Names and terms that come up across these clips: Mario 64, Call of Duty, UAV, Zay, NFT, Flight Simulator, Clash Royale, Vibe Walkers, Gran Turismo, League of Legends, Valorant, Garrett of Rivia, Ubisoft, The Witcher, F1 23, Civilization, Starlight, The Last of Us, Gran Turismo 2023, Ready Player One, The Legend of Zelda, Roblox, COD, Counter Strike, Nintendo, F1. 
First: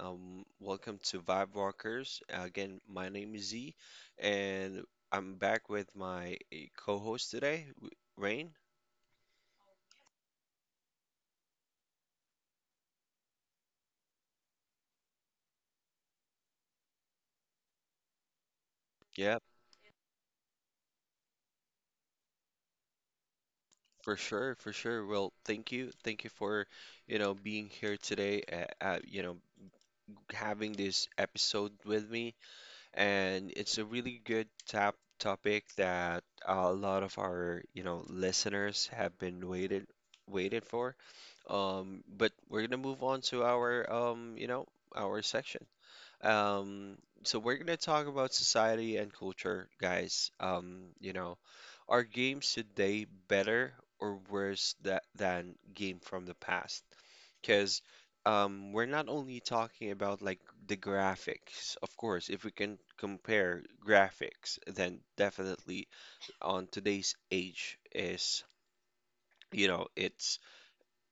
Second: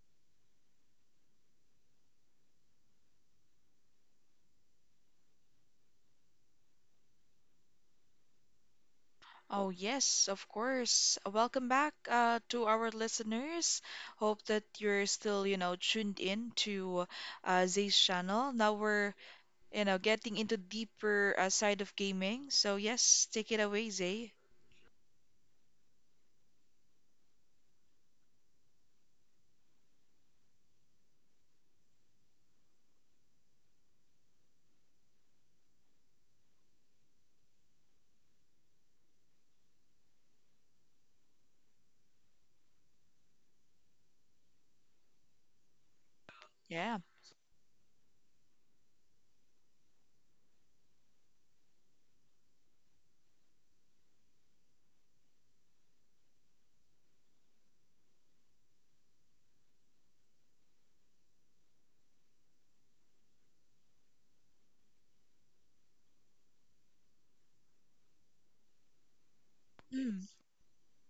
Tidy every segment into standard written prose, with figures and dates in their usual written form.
Welcome to Vibe Walkers. Again, my name is Z, and I'm back with my co-host today, Rain. Oh, yes, of course. Welcome back to our listeners. Hope that you're still, you know, tuned in to Zay's channel. Yeah, You know, getting into deeper side of gaming. So yes, take it away, for Zay. sure, for sure. Well, thank you for, being here today. Uh, uh, you know, having this episode with me. And it's a really good tap topic that a lot of our, you know, listeners have been waited for. But we're gonna move on to our our section. Yeah. So we're gonna talk about society and culture, guys. You know, are games today better or worse than game from the past? Because we're not only talking about like the graphics, of course. If we can compare graphics, then definitely on today's age is you know Mm, it's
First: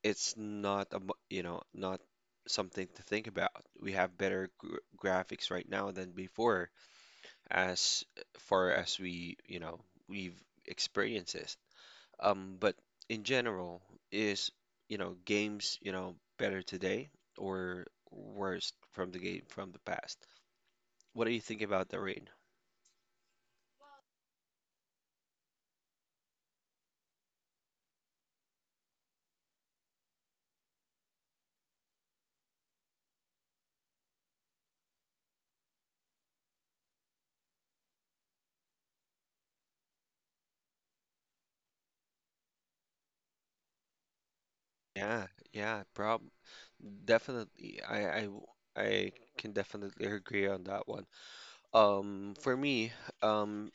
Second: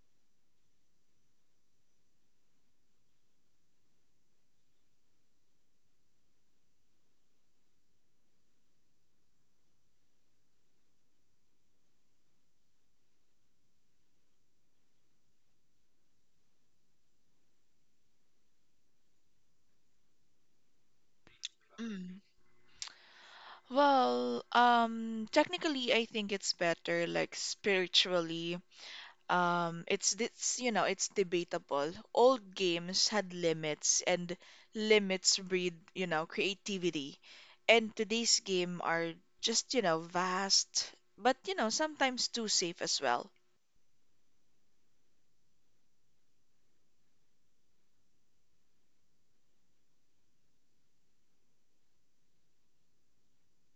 it's not a, mu- you know, not something to think about. We have better gr graphics right now than before, as far as we, you know, we've experienced this. But in general, is, you know, games, you know, better today or worse from the game from the past? What do you think about the mm. rain? Well, technically, I think it's better, like spiritually. It's you know it's debatable. Old games had limits, and limits breed you know creativity, and today's game are just you know vast, but you know sometimes too safe as well. Yeah, yeah, prob definitely. I can definitely agree on that one. For me, um,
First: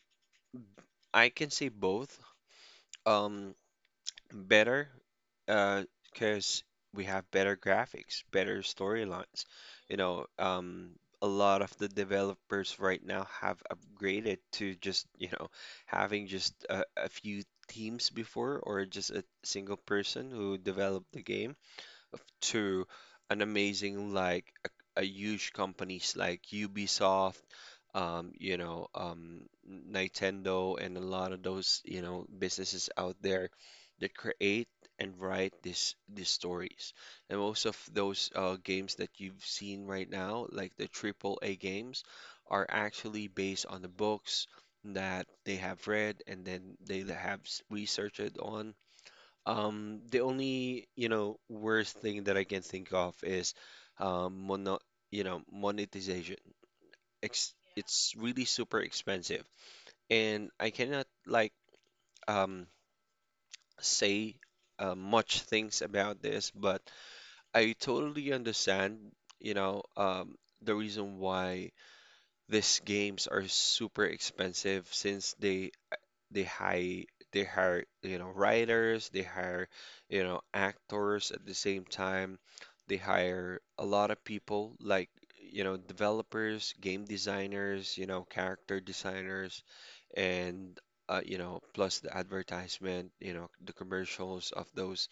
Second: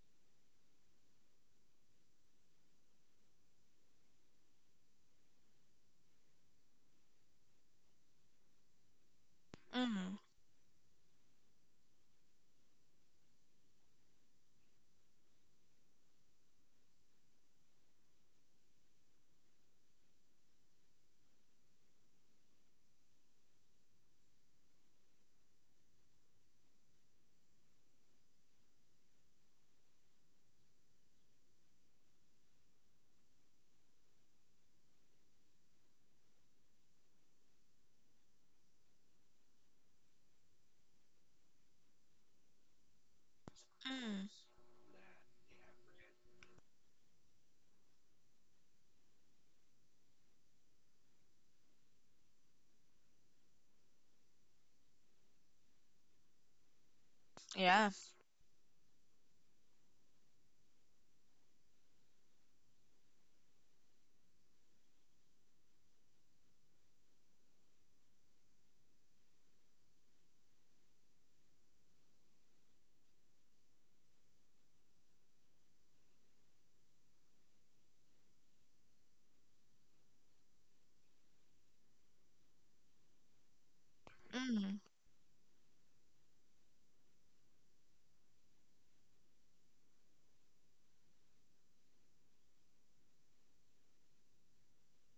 I can say both. Um, better, uh, because we have better graphics, better storylines. You Mm, know, a lot of the developers right now have upgraded to just, you know, having just a few teams before or just a single person who developed the game to an amazing like a huge companies like Ubisoft, um, you know, um, Nintendo, and a lot of those you know businesses out there that create and write this these stories. And most of those games that you've seen right now, like the triple A games, are actually based on the mm, books that they have read and then they have researched on the only, you know, worst thing that I can think of is um, mono, you know, monetization. Ex yeah. It's really super expensive, and I cannot like um, say much things about this, but I totally understand, you know, the reason why these games are super expensive since they They hire they hire, you know, writers, they hire, you know, actors at the same time. They hire a lot of Mm, people like, you know, developers, game designers, you know, character designers and you know, plus the advertisement, you know, the commercials of those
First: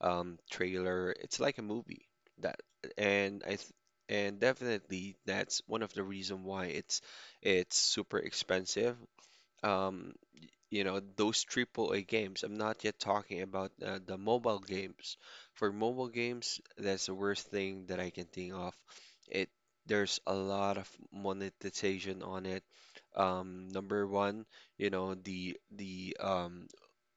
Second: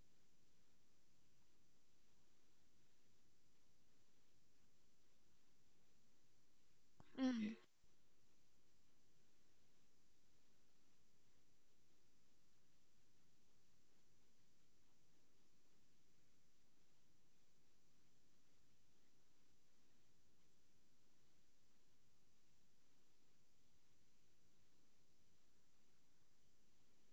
trailer. It's like a movie that, and I th and definitely that's one of the reason why mm, it's super expensive. Um, you know those triple A games. I'm not yet talking about the mobile games. For mobile games, that's the worst thing that I can think of. It there's a lot of monetization on it. Number one, you know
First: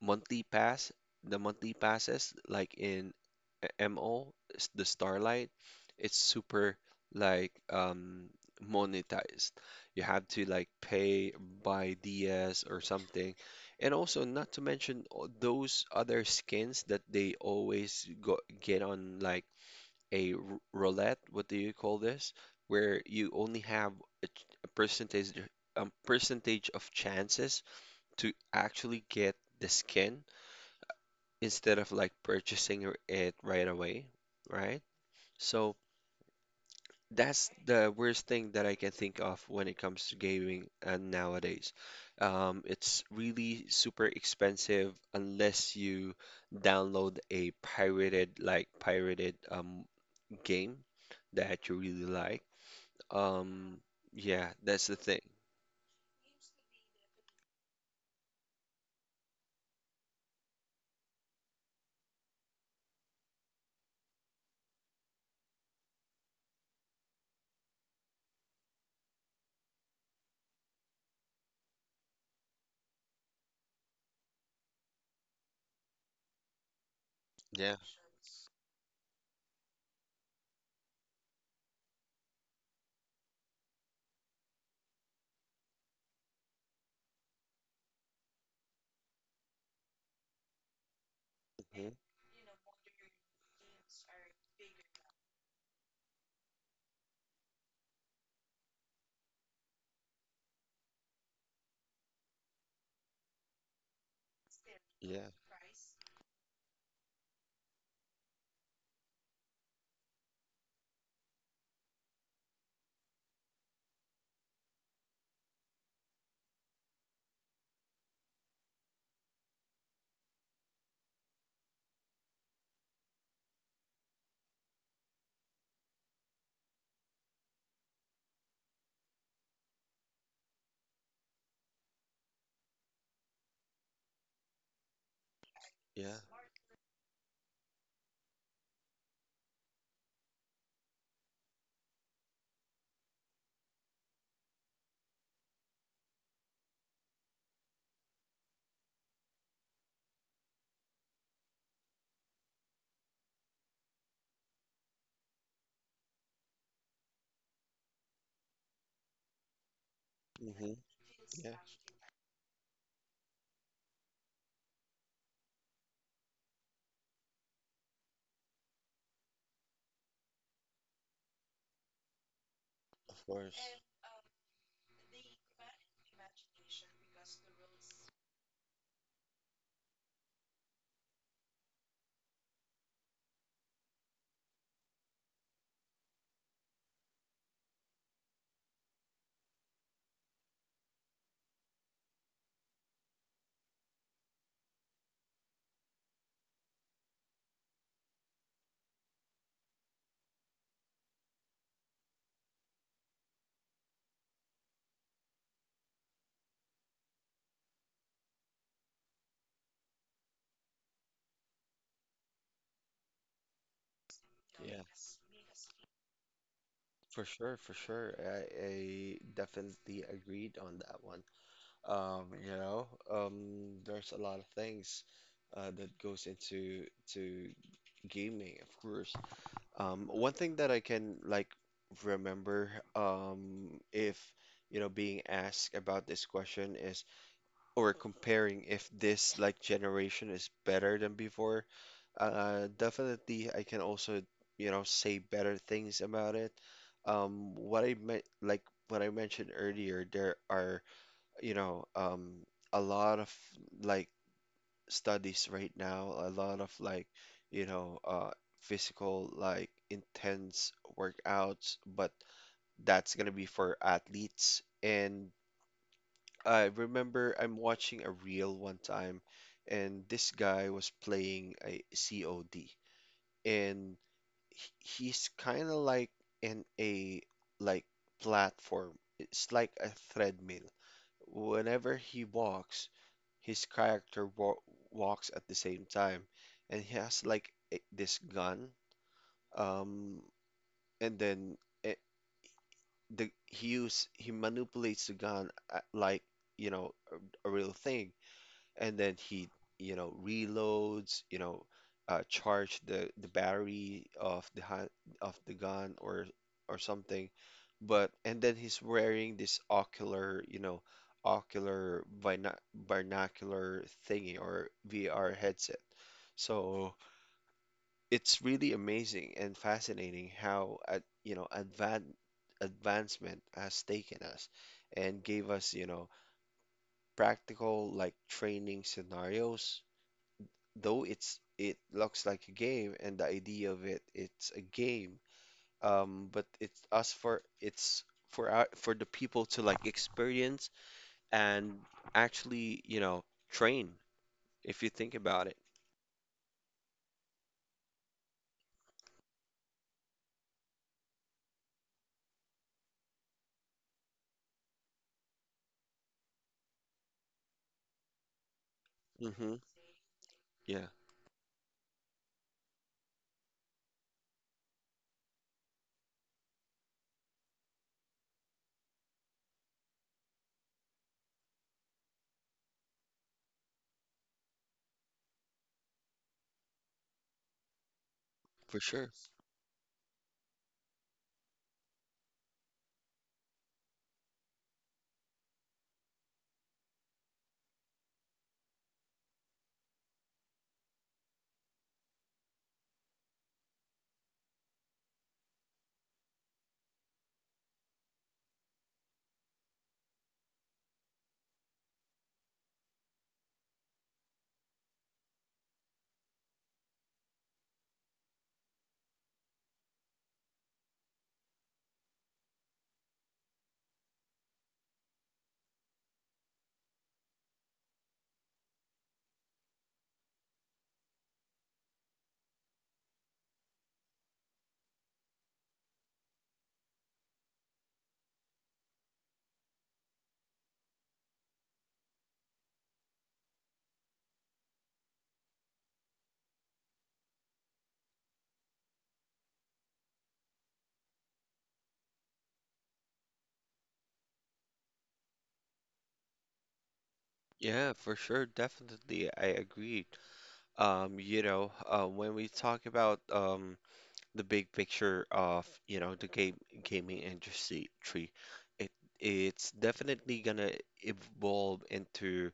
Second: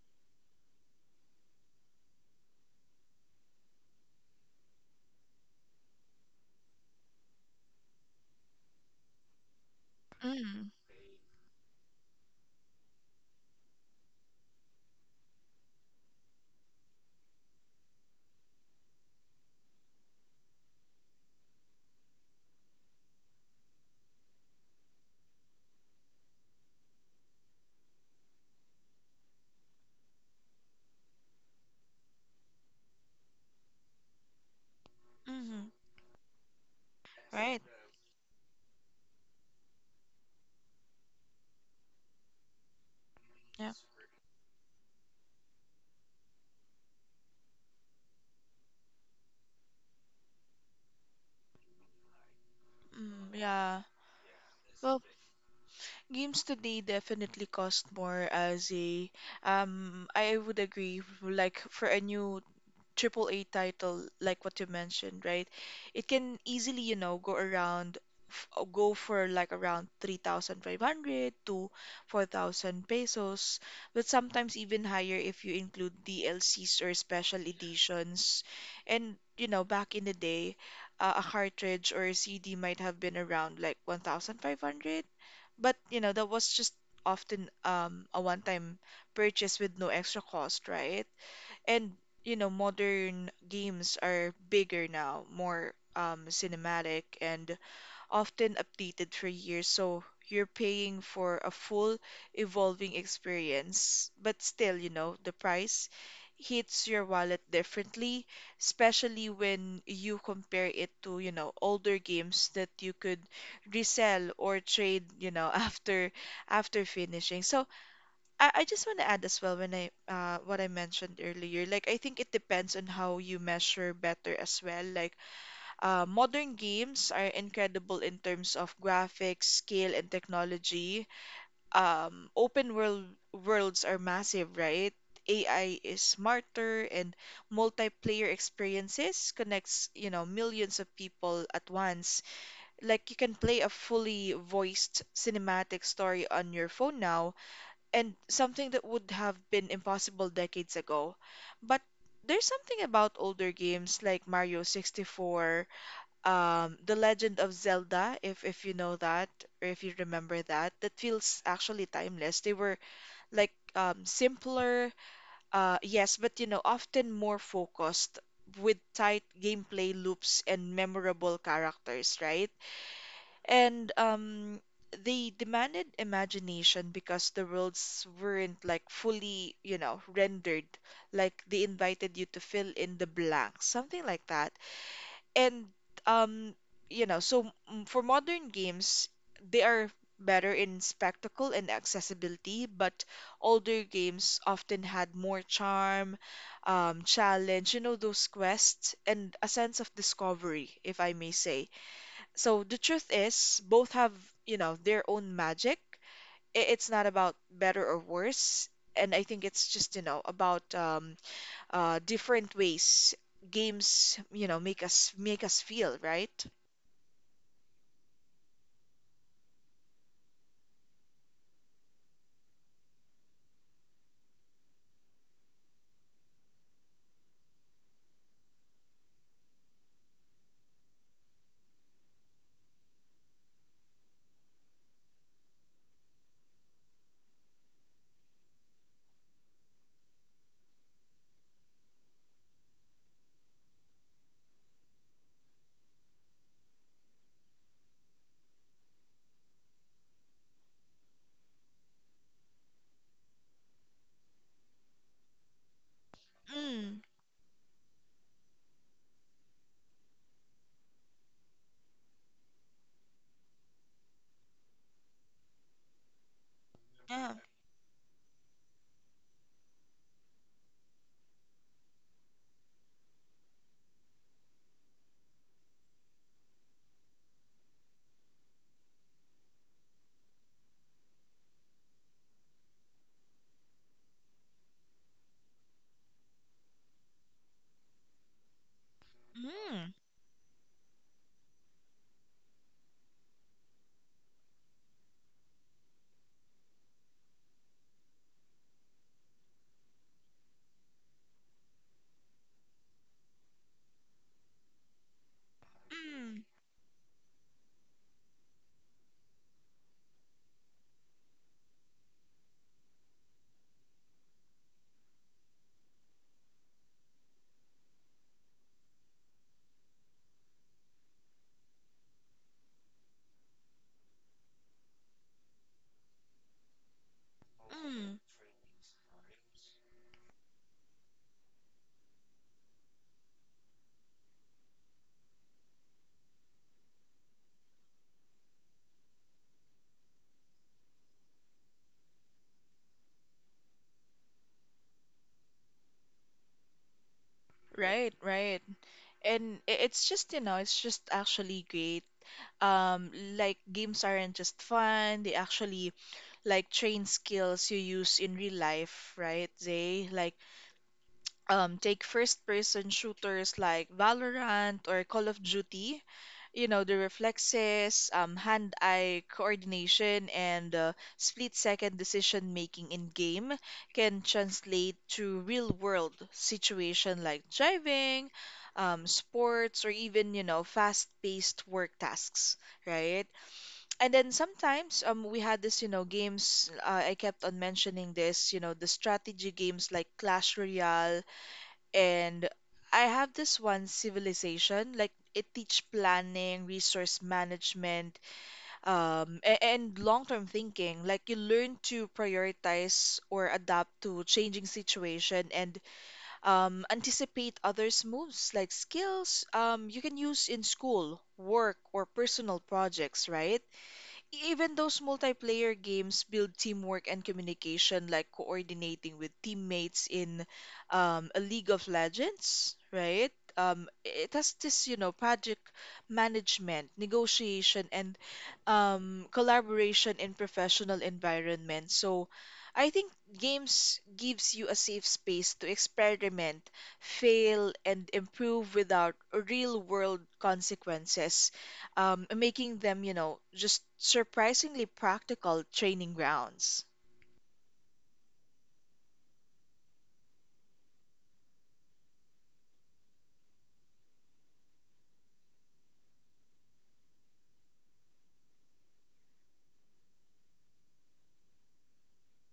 monthly pass, the monthly passes like in MO, the Starlight, it's super like monetized. You have to like mm, pay by DS or something, and also, not to mention all those other skins that they always go get on like a r- roulette, what do you call this? Where you only have a, ch- a percentage a percentage of chances to actually get the skin instead of like purchasing it right away, right? mm, So that's right. the worst thing that I can think of when it comes to gaming and nowadays. It's really Yeah. super expensive unless you download a pirated like pirated game that you really like. Mm, Um, yeah. yeah, that's the Well, thing. games today definitely cost more as a I would agree like for a new triple A title like what you mentioned, right? It can easily, you know, go around go for like around 3,500 to 4,000 pesos, but sometimes even higher if you include DLCs or special Yeah. editions. And you know, back in the day, a cartridge or a CD might have been around like 1,500, but you know, that was just often a one-time purchase with no extra cost, right? Hmm. And you know modern games are bigger now, more cinematic and often updated for years, so you're paying for a full evolving experience. But still, you know, Yeah. the price hits your wallet differently, especially when you compare it to, you know, older games that you could resell or trade, you know, after after finishing. So I just want to add as well, when I what I mentioned earlier, like I think it depends on how you measure better as well. Like modern games are incredible in terms of graphics, scale and technology. Um, open world worlds are massive, right? AI is Yeah. smarter, and multiplayer experiences connects, you know, millions of people at once. Like you can play a fully voiced cinematic story on your phone now, and something that would have been impossible decades ago. But there's something about older games like Mario 64, The Legend of Zelda, if you know that, or if you remember that, Hmm. that feels Yeah. actually timeless. They were like simpler, yes, but you know, often more focused, with tight gameplay loops and memorable characters, right? Of course. And they demanded imagination because the worlds weren't like fully, you know, rendered. Like they invited you to fill in the blanks, something like that. And um, you know, so mm, for modern games, they are better in spectacle and accessibility, but older games often had more charm, challenge, you know, those quests and a sense of discovery, if I may say. So the truth is, both have, you know, their own magic. It's not about better or worse. And I think it's just, you know, about different ways games, you know, Yeah. make us feel, right? For sure. For sure. I definitely agreed on that one. You know, there's a lot of things that goes into to gaming, of course. One thing that I can like remember, if you know, being asked about this question is, or comparing if this like generation is better than before. Definitely, I can also, you know, say better things about it. What I meant, like what I mentioned earlier, there are you know, a lot of like studies right now, a lot of Mm, like, you know, physical like intense workouts, but that's gonna be for athletes. And I yeah. remember I'm watching a reel one time, and this guy was playing a COD, and he's kind of like in a like platform. It's like a treadmill. Whenever he walks, his character wa walks at the same time, and he has like this gun. Mm, Um, and then it, the he use he manipulates the gun like you know a real thing, and then he you know reloads you know charge the battery of the hand, of the gun mm, or something, but and then he's wearing this ocular you know ocular bina binocular thingy or VR headset, so it's really amazing and fascinating how at you know advancement has taken us and gave us you know practical like mm. training scenarios, though it's it looks like a game and the idea of it it's a game, but it's for our, for the people to like experience and actually you know train if you think about it. Right, right. And it's just, you know, it's just actually great. Um, like games aren't just fun, they actually like train skills you use in real life, right? Mm-hmm. They like Yeah, take first person shooters like Valorant or Call of Duty. You know, the reflexes, hand-eye coordination, and split-second decision making in game can translate to real-world situation like driving, for sure. sports, or even, you know, fast-paced work tasks, right? And then sometimes um, we had this, you know, games I kept on mentioning this, you know, the strategy games like Clash Royale, and I have this one, Civilization. Like it teach planning, resource management, um, and long-term thinking. Like you learn to prioritize or adapt to changing situation, and anticipate others moves, like skills you can use in school work or personal projects, right? Even those multiplayer games build teamwork and communication, like coordinating with teammates in, a League of Legends, right? It has this, you know, project management, negotiation, and collaboration in professional environment. So, I think games gives you a safe space to experiment, fail, and improve without real-world consequences, making them, you know, just surprisingly practical training grounds. Yeah, for sure, definitely, I agree. Um, you know, when we talk about the big picture of, you know, the game gaming industry. It it's definitely gonna evolve into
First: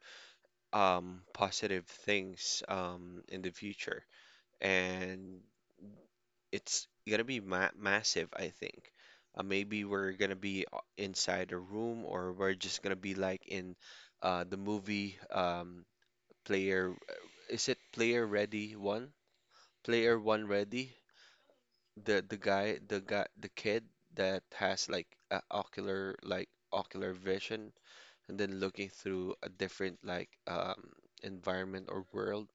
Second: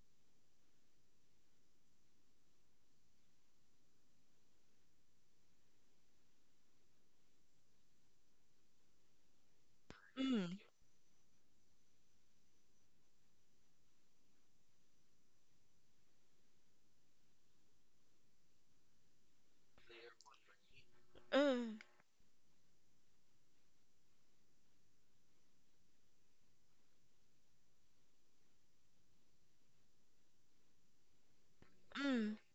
positive things in the future. And it's gonna be ma massive, I think. Maybe we're gonna Mm, be inside a room, or we're just gonna be like in the movie player is it Player Ready One? Player One Ready? mm, The kid that has like a ocular like ocular vision, and then looking through a different like environment or mm. world.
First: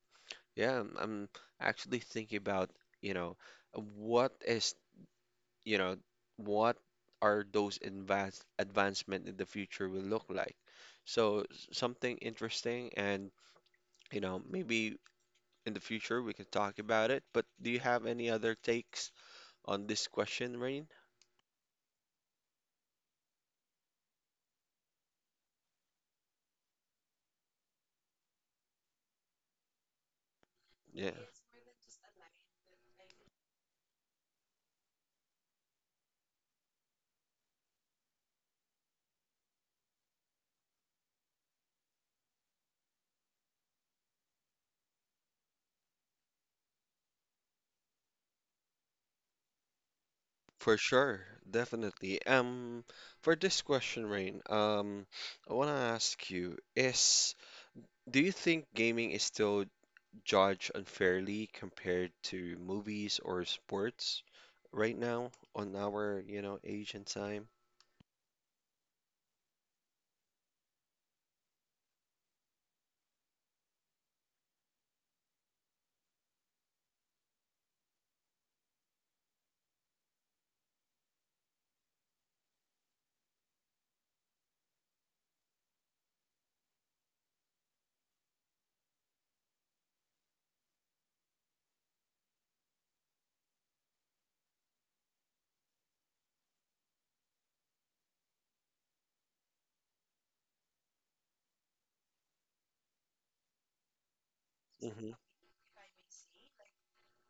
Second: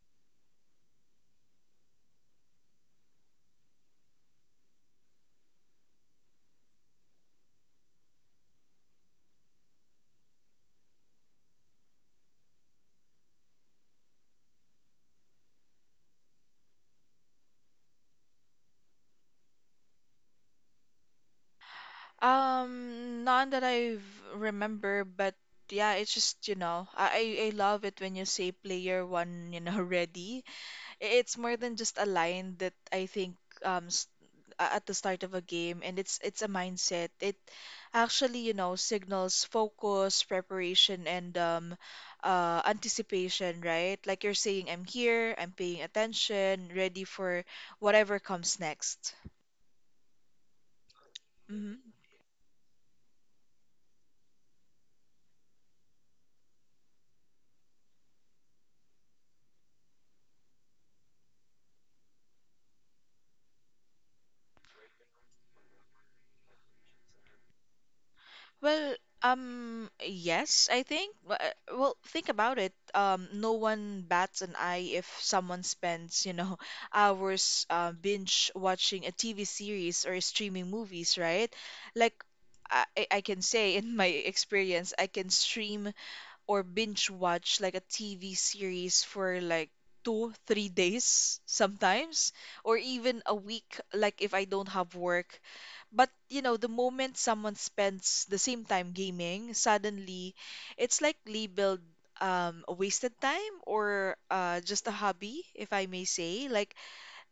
Yeah I'm actually thinking about you know what is you know what are those advanced advancement in the future will look like, so something interesting, and you know maybe in the future we can talk about it. But do you have any other takes on this question, Rain? None that I remember, but yeah, it's just, you know, I love it when you say player one, you know, ready. Yeah, It's more than just a line that I think um s- at the start of a game, and it's a mindset. It actually, you know, signals focus, preparation and anticipation, right? Like you're saying, I'm here, I'm paying attention, ready for whatever comes next. for sure, Mm-hmm. definitely. For this question, Rain, I want to ask you, is do you think gaming is still judged unfairly compared to movies or sports right now on our, you know, age and time? Well, yes, I think. Well, think about it. No one bats an eye if someone spends, you know, hours binge watching a TV series or streaming movies, right? Like, I can say in my experience, I can stream or binge watch like a TV series for like two, 3 days sometimes, or even a week, like if I don't have work. But you know, the moment someone spends the same time gaming, suddenly it's like labeled a wasted time, or just a Hmm. hobby, if I may say. Like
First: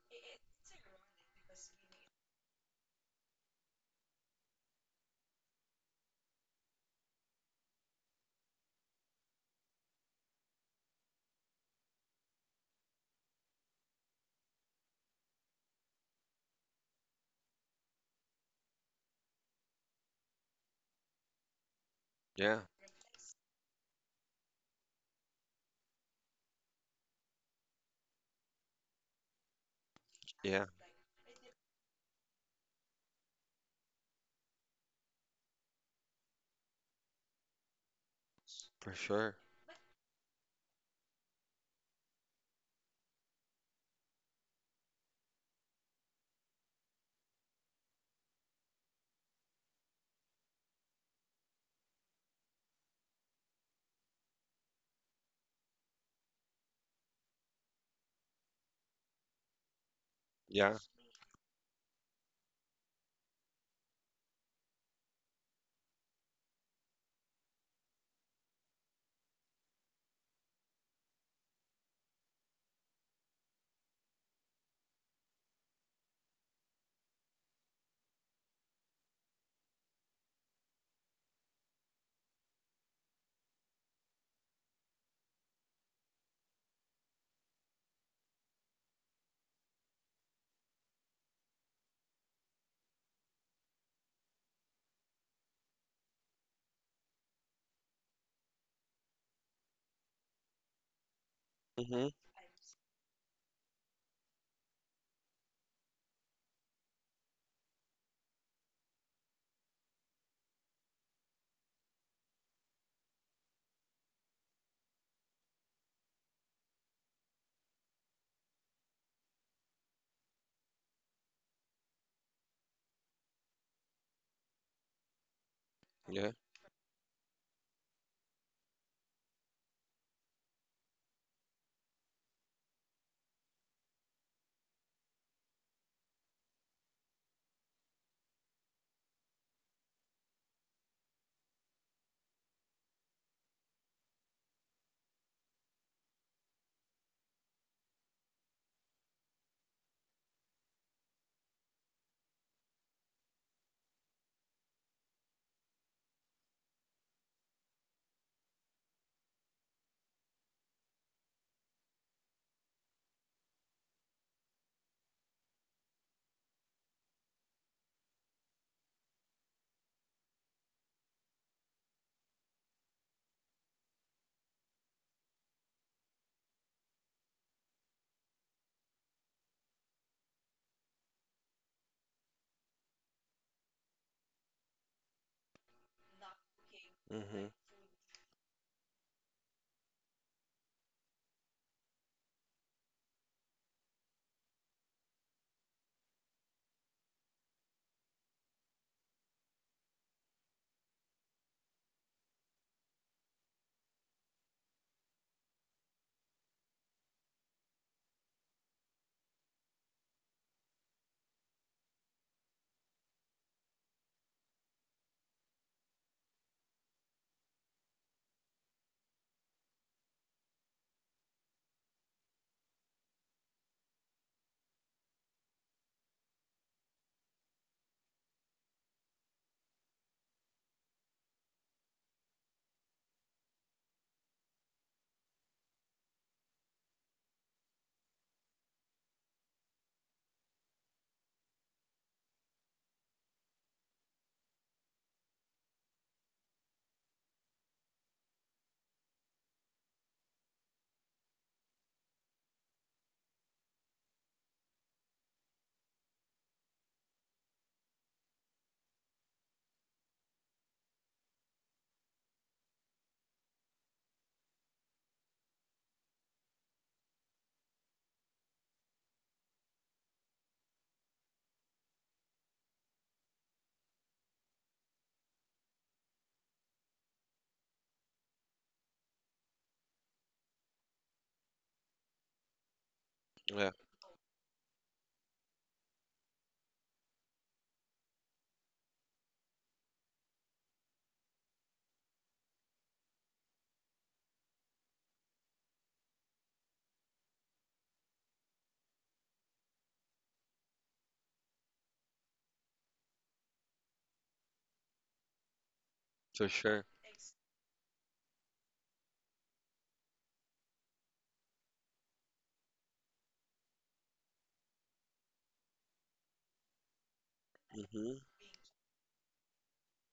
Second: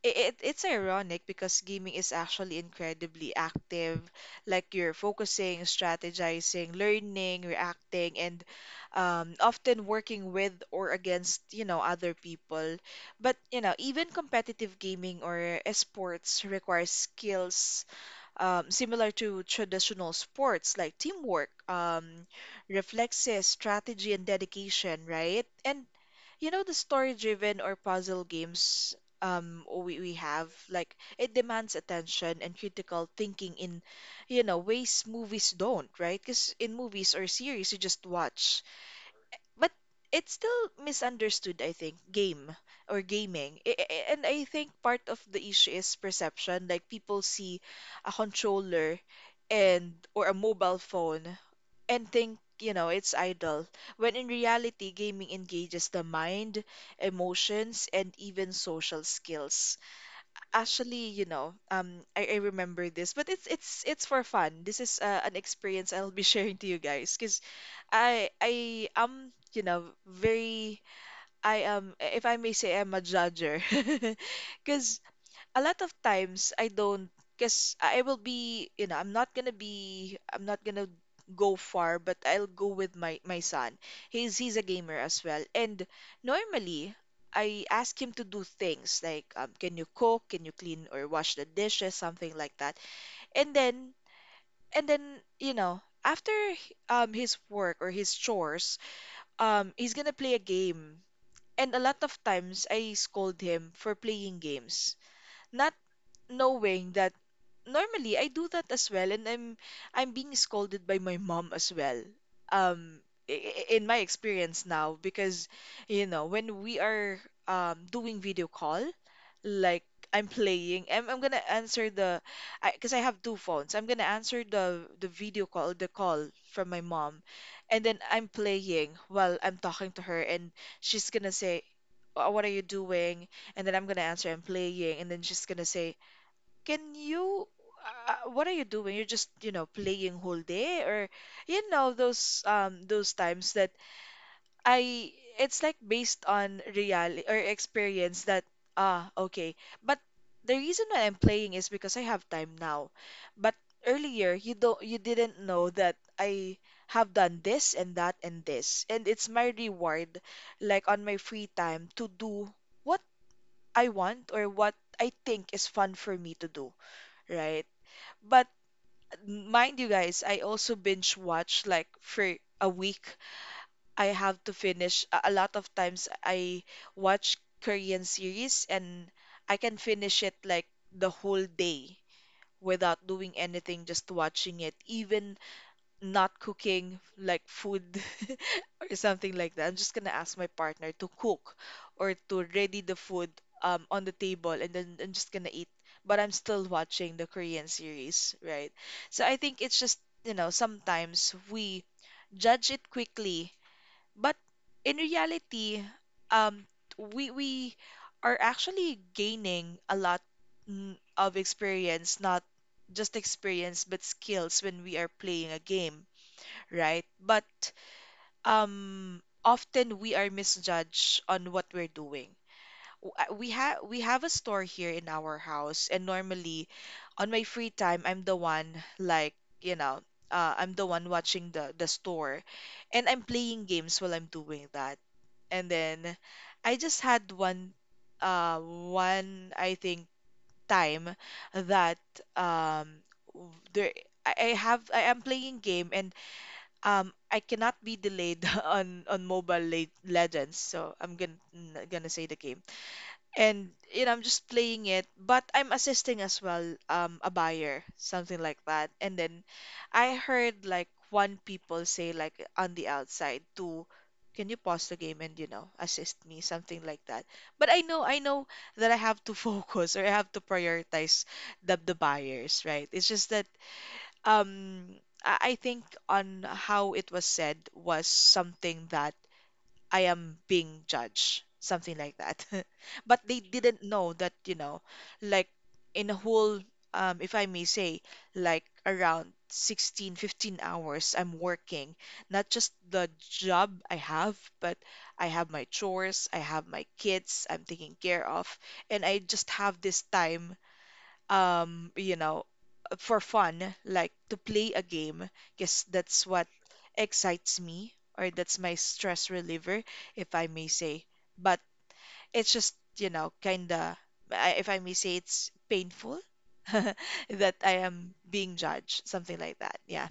it's ironic because gaming is actually incredibly active. Like you're focusing, strategizing, learning, reacting, and often working with or against, you know, other people. But you know, even competitive gaming or esports requires skills similar to traditional sports, like teamwork, Yeah, reflexes, strategy, and dedication, right? And you know, the story-driven or puzzle games, we have, yeah. like, it demands attention and critical thinking in, you know, ways movies don't, right? Because in movies or series, you just watch, For sure. but it's still misunderstood, I think, game or gaming. And I think part of the issue is perception. Like people see a controller, and or a mobile phone, and think, you know, it's idle, when in reality gaming engages the mind, emotions and even social skills. Yeah. Actually, you know, um, I remember this, but it's it's for fun. This is an experience I'll be sharing to you guys because I am, you know, very, I am, if I may say, I'm a judger. Cause a lot of times I don't, because I will be, you know, I'm not gonna go far, but I'll go with my son. He's a gamer as well. And normally I ask him to do things like, can you cook, can you clean, or wash the dishes, something like that. And then and then, you know, after his work or his chores, he's gonna play a game, and a lot Mm-hmm. of times I scold him for playing games, not knowing that normally I do that as well, and I'm being scolded by my mom as well. Um, in my experience now, because you know, when we are, doing video call, like I'm playing, I'm gonna answer the, I because I have two phones, I'm gonna answer the video call, the call Yeah. from my mom, and then I'm playing while I'm talking to her, and she's gonna say, what are you doing?" And then I'm gonna answer, I'm playing. And then she's gonna say, can you, what are you doing? You're just, you know, playing whole day? Or, you know, those um, those times that I, it's like based on reality or experience that ah, okay. But the reason why I'm playing is because I have time now. But earlier you don't, you didn't know that I have done this and that and this, and it's my reward, like on my free time, to do what I want, or what I think is fun for me to do, right? But mind you guys, I also binge watch like for a week. I have to finish a lot of times I watch Korean series, and I can finish it like the whole day without doing anything, just watching it. Even not cooking Mm-hmm. like food. Or something like that. I'm just gonna ask my partner to cook or to ready the food on the table, and then I'm just gonna eat. But I'm still watching the Korean series, right? So I think it's just, you know, sometimes we judge it quickly, but in reality, um, we are actually gaining a lot, mm, of experience. Not just experience, but skills when we are playing a game, right? But often we are misjudged on what we're doing. We have a store here in our house, and normally, on my free time, I'm the one, like, you know, I'm the one watching the store, and I'm playing games while I'm doing that. And then I just had one, one I think time that um w- there I have I am playing game and I cannot be delayed on Mobile Legends, so I'm gonna say the game. And you know, I'm just playing it, but I'm assisting as well, a buyer, something like that. And then I heard like one people say like on the outside to, can you pause the game and you know assist me, something like that. But I know that I have to focus or I have to prioritize the buyers, right? It's just that um I think on how it was said was something that I am being judged, something like that. But they Yeah. didn't know that, you know, like in a whole, if I may say, like around 16, 15 hours, I'm working. Not just the job I have, but I have my chores, I have my kids I'm taking care of, and I just have this time you know, for fun, like to play a game, because that's For what sure. excites me, or that's my stress reliever, if I may say. But it's just, you know, kinda, if I may say, it's painful that I Mm-hmm. am being judged, something like that. Yeah.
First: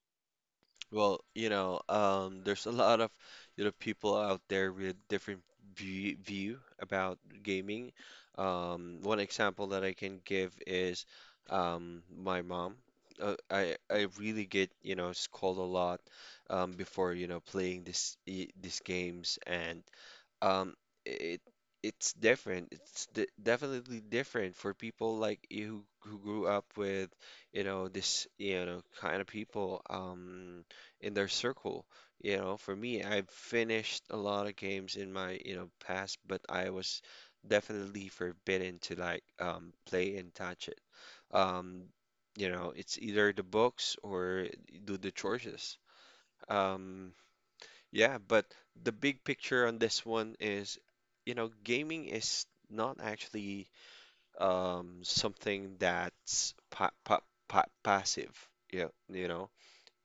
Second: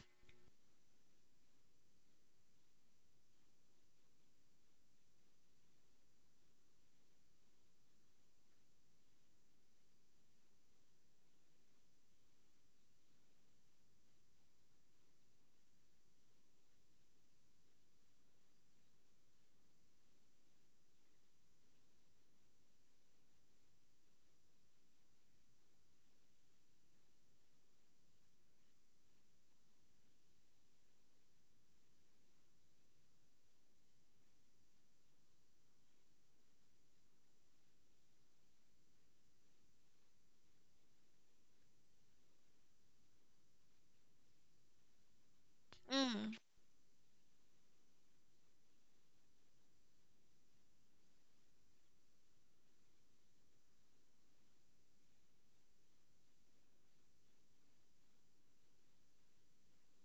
Well, you know, there's a lot of, you know, people out there with different view about gaming. One example that I can give is, my mom. I really get, you know, scolded a lot, before, you know, playing these games, and um it it's d definitely different for people like you who grew up with you know this you know kind of people in their circle. You know, for me, I've finished a lot of games in my you know past, but I was definitely forbidden to like play and touch it, um you know it's either the books or do the chores, Mm, um yeah. But the big picture on this one is, you know, gaming is not actually something that's pa pa pa passive. Yeah, you know,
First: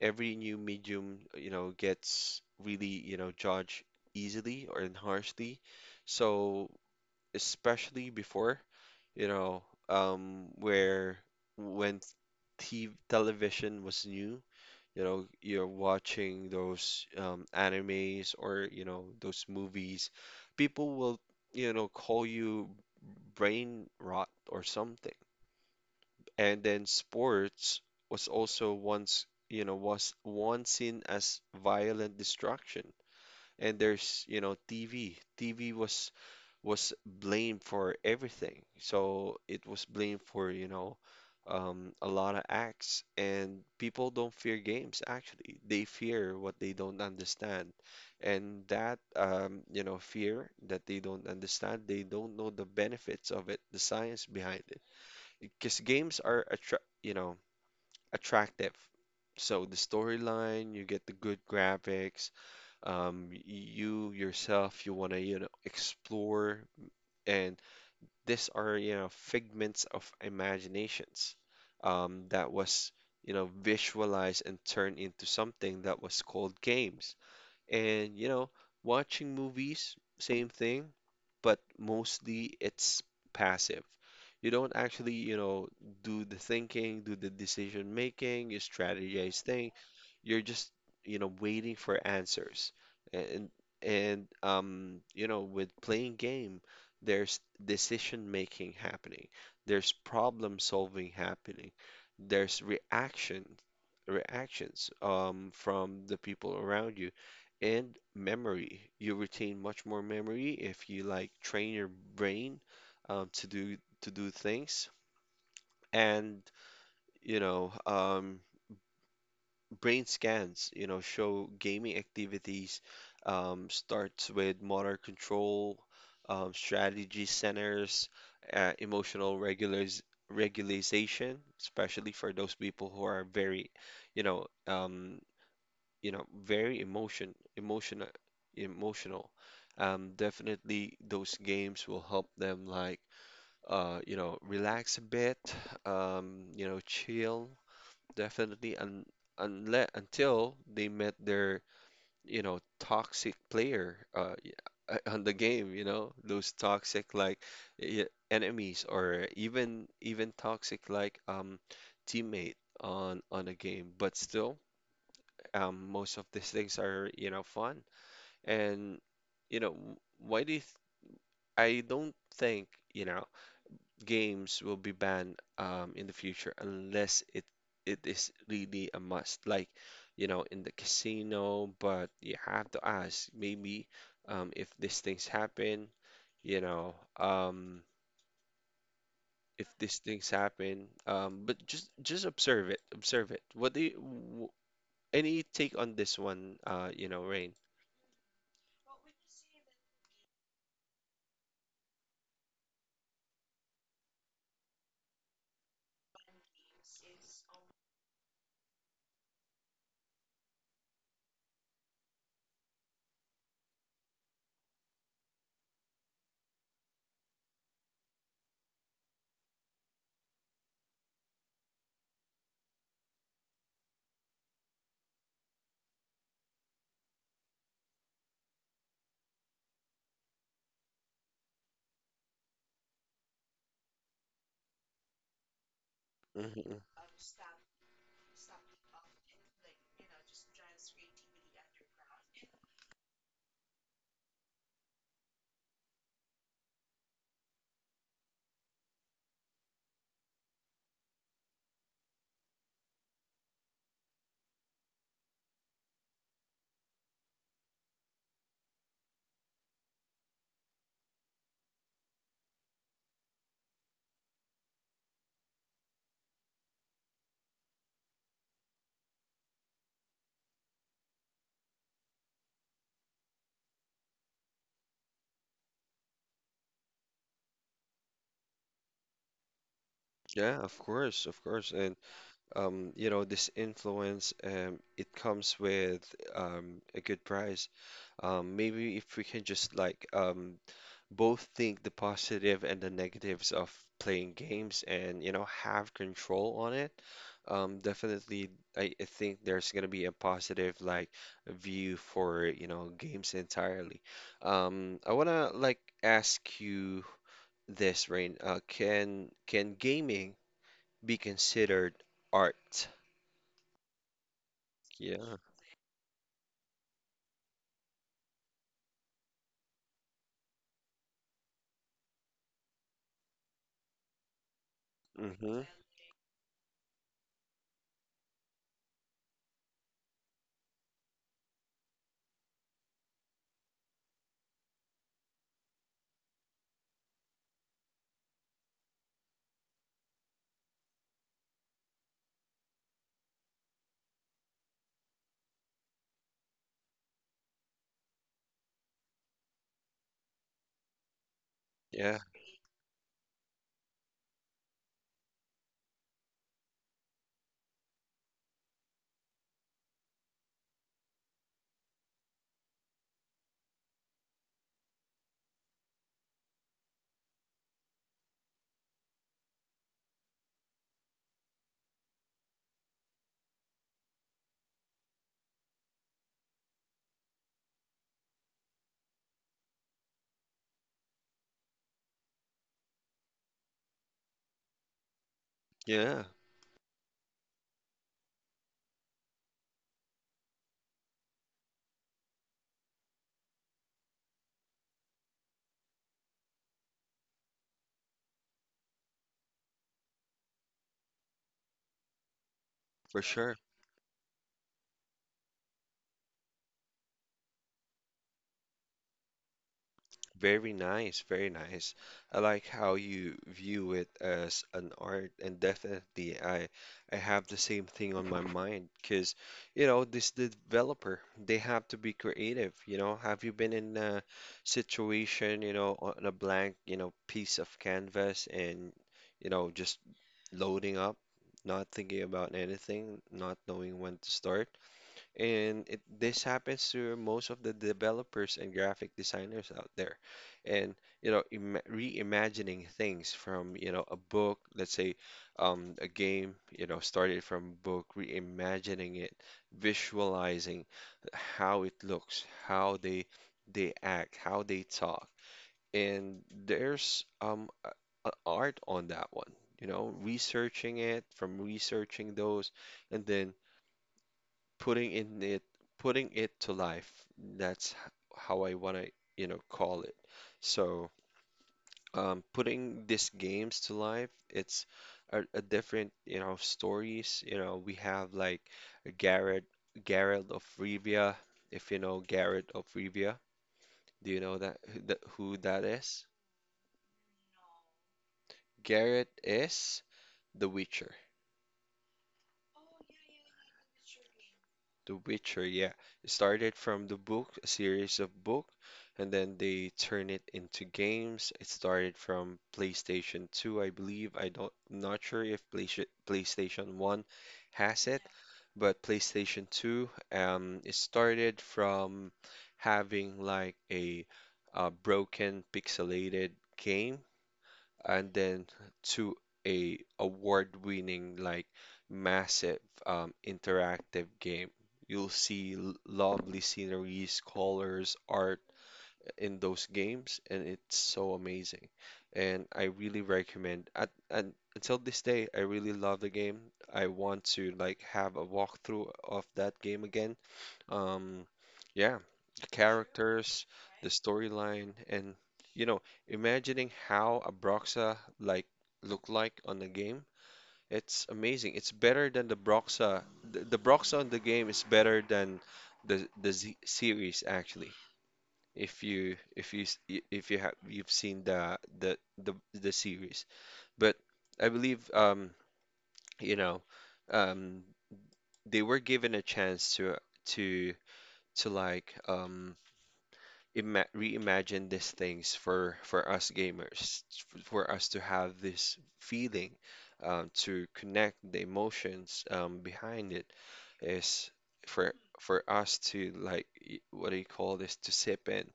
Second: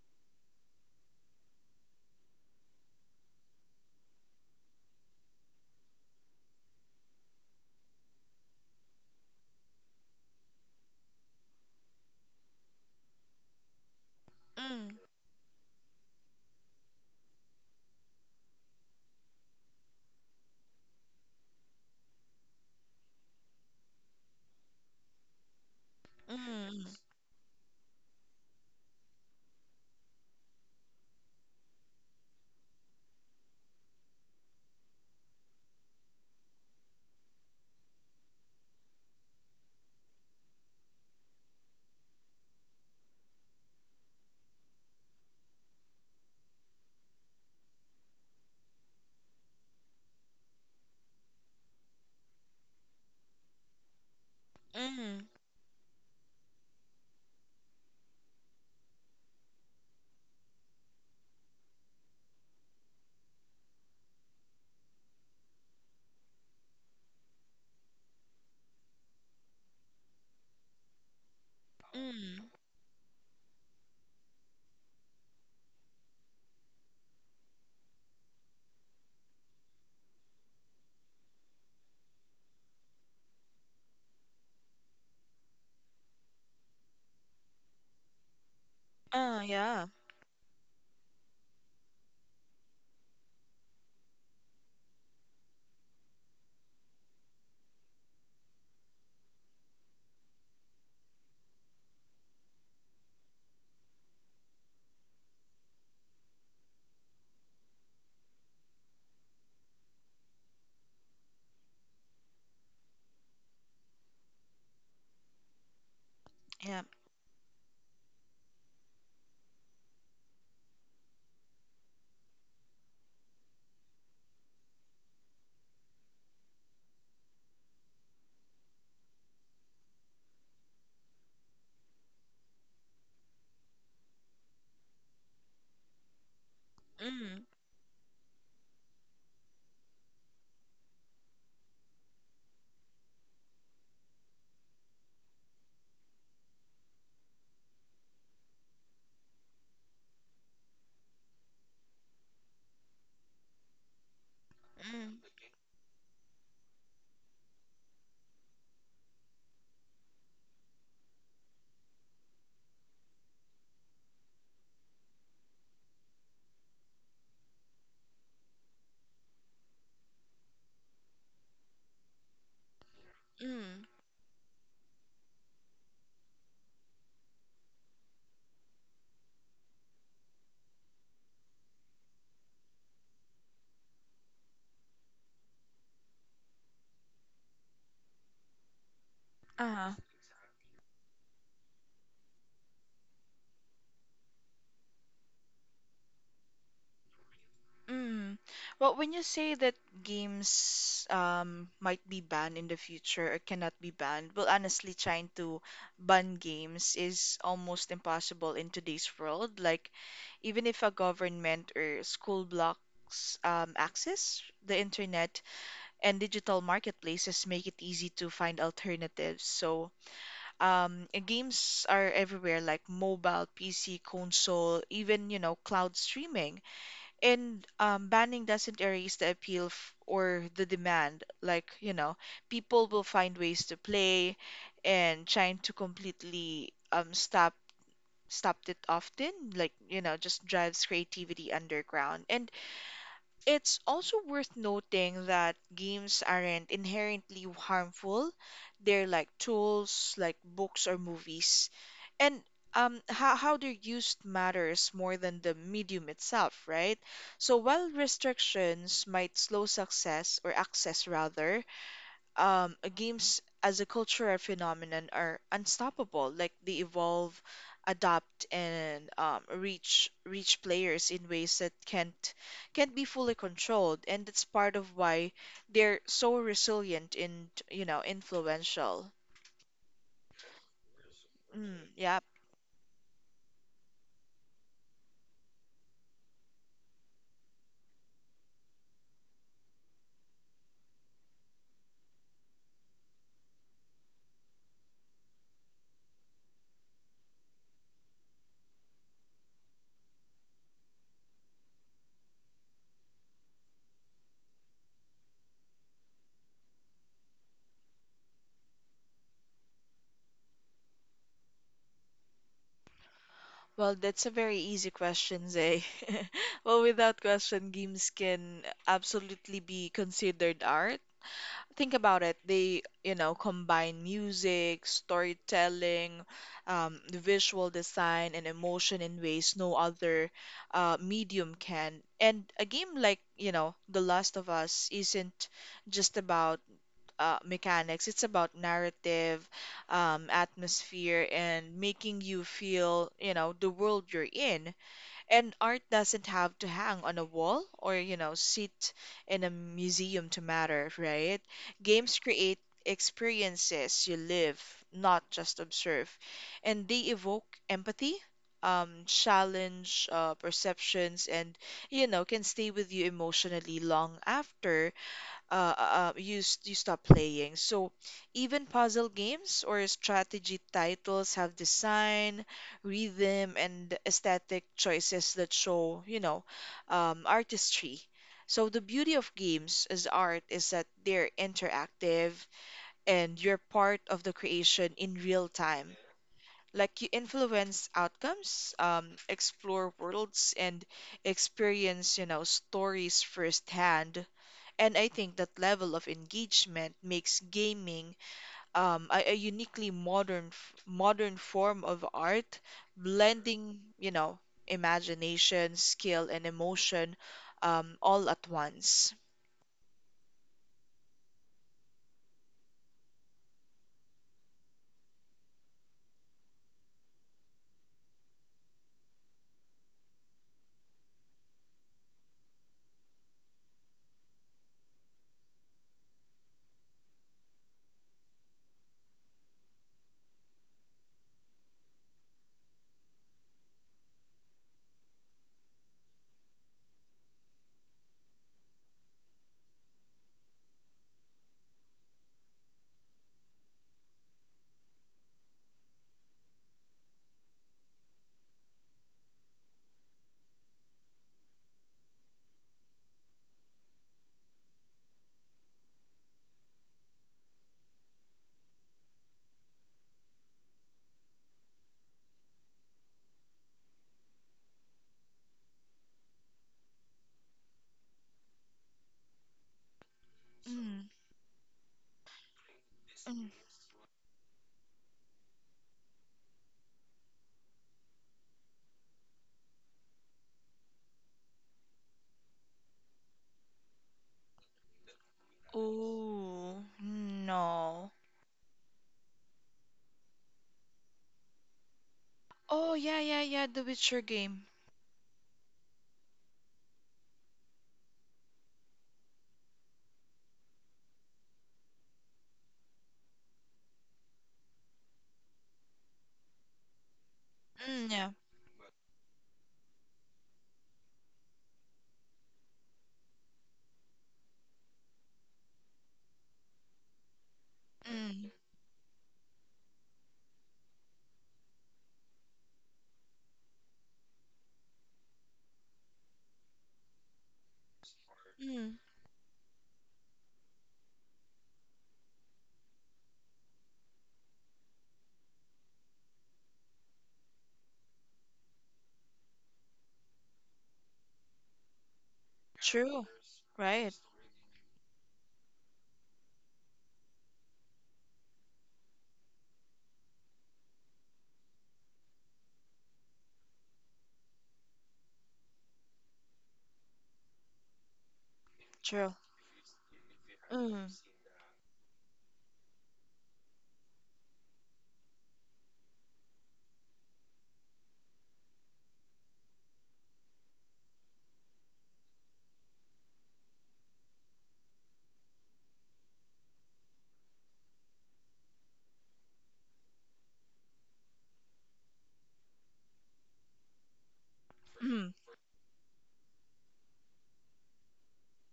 every new medium, you know, gets really, you know, judged easily or harshly. So especially before, you know, where when t television was new, mm, you know, you're watching those animes or, you know, those movies. People will, you know, call you brain rot or something. And mm, then sports was also you know, was once seen as violent destruction. And there's, you know, TV. Was blamed for everything. So it was blamed for, you know, a lot of acts. And people don't fear games, actually. They fear what they don't understand. And that, you know, fear that they don't understand, they don't know the benefits of it, the science behind it. mm, Because games are, attra you know, attractive. So the storyline, you get the good graphics, you yourself, you want to, you know, explore, and these are you know figments of imaginations mm. that was you know visualized and turned into something that was called games. And, you know, watching movies, same thing, but mostly it's passive. You don't actually, you know, do the thinking, do the decision making, you strategize Ah, thing. yeah, You're just, you know, waiting for answers. And and you know, with playing game, there's decision making happening. There's problem solving happening. There's reactions from the people around you and memory. You retain much more memory if you like train your brain um, to do to do things. And yeah. you know, um, brain scans, show gaming activities, starts with motor control, strategy centers, emotional regulars regularization, especially for those people who are very, you know, um, you know, very emotion, Mm, emotional, emotional. Definitely those games will help them, like, you know, relax a bit, you know, chill, definitely. And unless until they met their, you know, toxic player, on mm, the game, you know, those toxic, like, e- enemies, or even toxic, like, teammate on a game. But still, most of these things are, you know, fun. And, you know, w- why do you th I don't think, you know, mm. games will be banned in the future unless it is really a must. Like, you know, in the casino. But you have to ask, maybe, if these things happen, you know, um, if Uh-huh. these things happen, but just observe it, observe it. What do you, w Any take on this one, you know, Rain? Mm. Well, when you say that games might be banned in the future or cannot be banned, well, honestly, trying to ban games is almost impossible in today's world. Like, even if a government or school blocks access, the internet and digital marketplaces make it easy to find alternatives. So, and games are everywhere, like mobile, PC, console, even, you know, cloud streaming. And banning doesn't erase the appeal f or the demand. Like, you know, people will find ways to play, and trying to completely stop stopped it often, like, you know, just drives creativity underground. And it's also worth noting that games aren't inherently harmful. They're like tools, like books or movies and how they're used matters more than the medium itself, right? So while restrictions might slow success or access rather, games as a cultural phenomenon are unstoppable. Like they evolve, adapt, and reach players in ways that can't be fully controlled. And that's part of why they're so resilient and you know influential. Yeah, of course, of course. Mm, And yeah. You know, this influence, it comes with a good price. Maybe if we can just, like, both think the positive and the negatives of playing games, and, you know, have control on it. Definitely I think there's gonna be a positive, like, view for, you know, games entirely. I wanna, like, ask you this, Rain. Can gaming be considered art. Well, that's a very easy Yeah. question, Zay. Well, without question, games can absolutely be considered art. Think about it. They, you know, combine music, Hmm. storytelling, the visual design, and emotion in ways no other medium can. And a game like, you know, The Last of Us isn't just about mechanics. It's about narrative, atmosphere, and making you feel, you know, the world you're in. And art doesn't have to hang on a wall or, you know, sit in a museum to matter, right? Yeah. Games create experiences you live, not just observe. And they evoke empathy. Challenge perceptions and you know can stay with you emotionally long after you stop playing. So even puzzle games or strategy titles have design, rhythm, and aesthetic choices that show, you know, artistry. So the beauty of games as art is that they're interactive and you're part of the creation in real time. Yeah. Like you influence outcomes, explore worlds, and experience, you know, stories firsthand. And I think that level of engagement makes gaming a uniquely modern modern form of art, For sure. blending, you know, imagination, skill, and emotion all at once. Very nice, very nice. I like how you view it as an art, and definitely I have the same thing on my mind, because, you know, this developer, they have to be creative. You know, have you been in a situation, you know, on a blank, you know, piece of canvas, and, you know, just loading up, not thinking about anything, not knowing when to start? And it this happens to most of the developers and graphic designers out there. And, you know, Im reimagining things from, you know, a book, let's say, a game, you know, started from a book, reimagining it, visualizing how it looks, how they act, how they talk. And there's art on that one, you know, researching it from researching those, and then putting in it putting it to life. That's h- how I want to, you know, call it. So, Mm, putting these mm. games to life, it's a different, you know, stories. You know, we have, like, Garrett Garrett of Rivia, if you know Garrett of Rivia. Do you know that, who that is? Oh, no. Garrett is The Witcher. Oh, yeah, yeah, yeah, the Witcher game. The Witcher, yeah. It started from the book, a series of book, and then they turn it into games. It started from PlayStation 2, I believe. I don't not sure if PlayStation 1 has Mm, it, yeah. but PlayStation 2, it started from having like a, broken pixelated game, and Mm, then to a award-winning, like, massive, interactive game. You'll see lovely sceneries, colors, art mm. in those games, and it's so amazing. And I really recommend. And until this day, I really love the game. I want to, like, have a walkthrough of that game again, um, yeah, the True. characters, the Right. storyline, and, you know, imagining how a Broxa, like, look like on the game, it's amazing. It's better than the Broxa. The Broxa on the game is better than the Z series, actually. True. If if you have Mm, you've seen the the series, but I believe you know um they were given a chance to to to, like, ima reimagine these things for us gamers, for us to have this feeling, to connect the emotions, behind it, is for mm. for us to, like, y- what do you call this to sip in.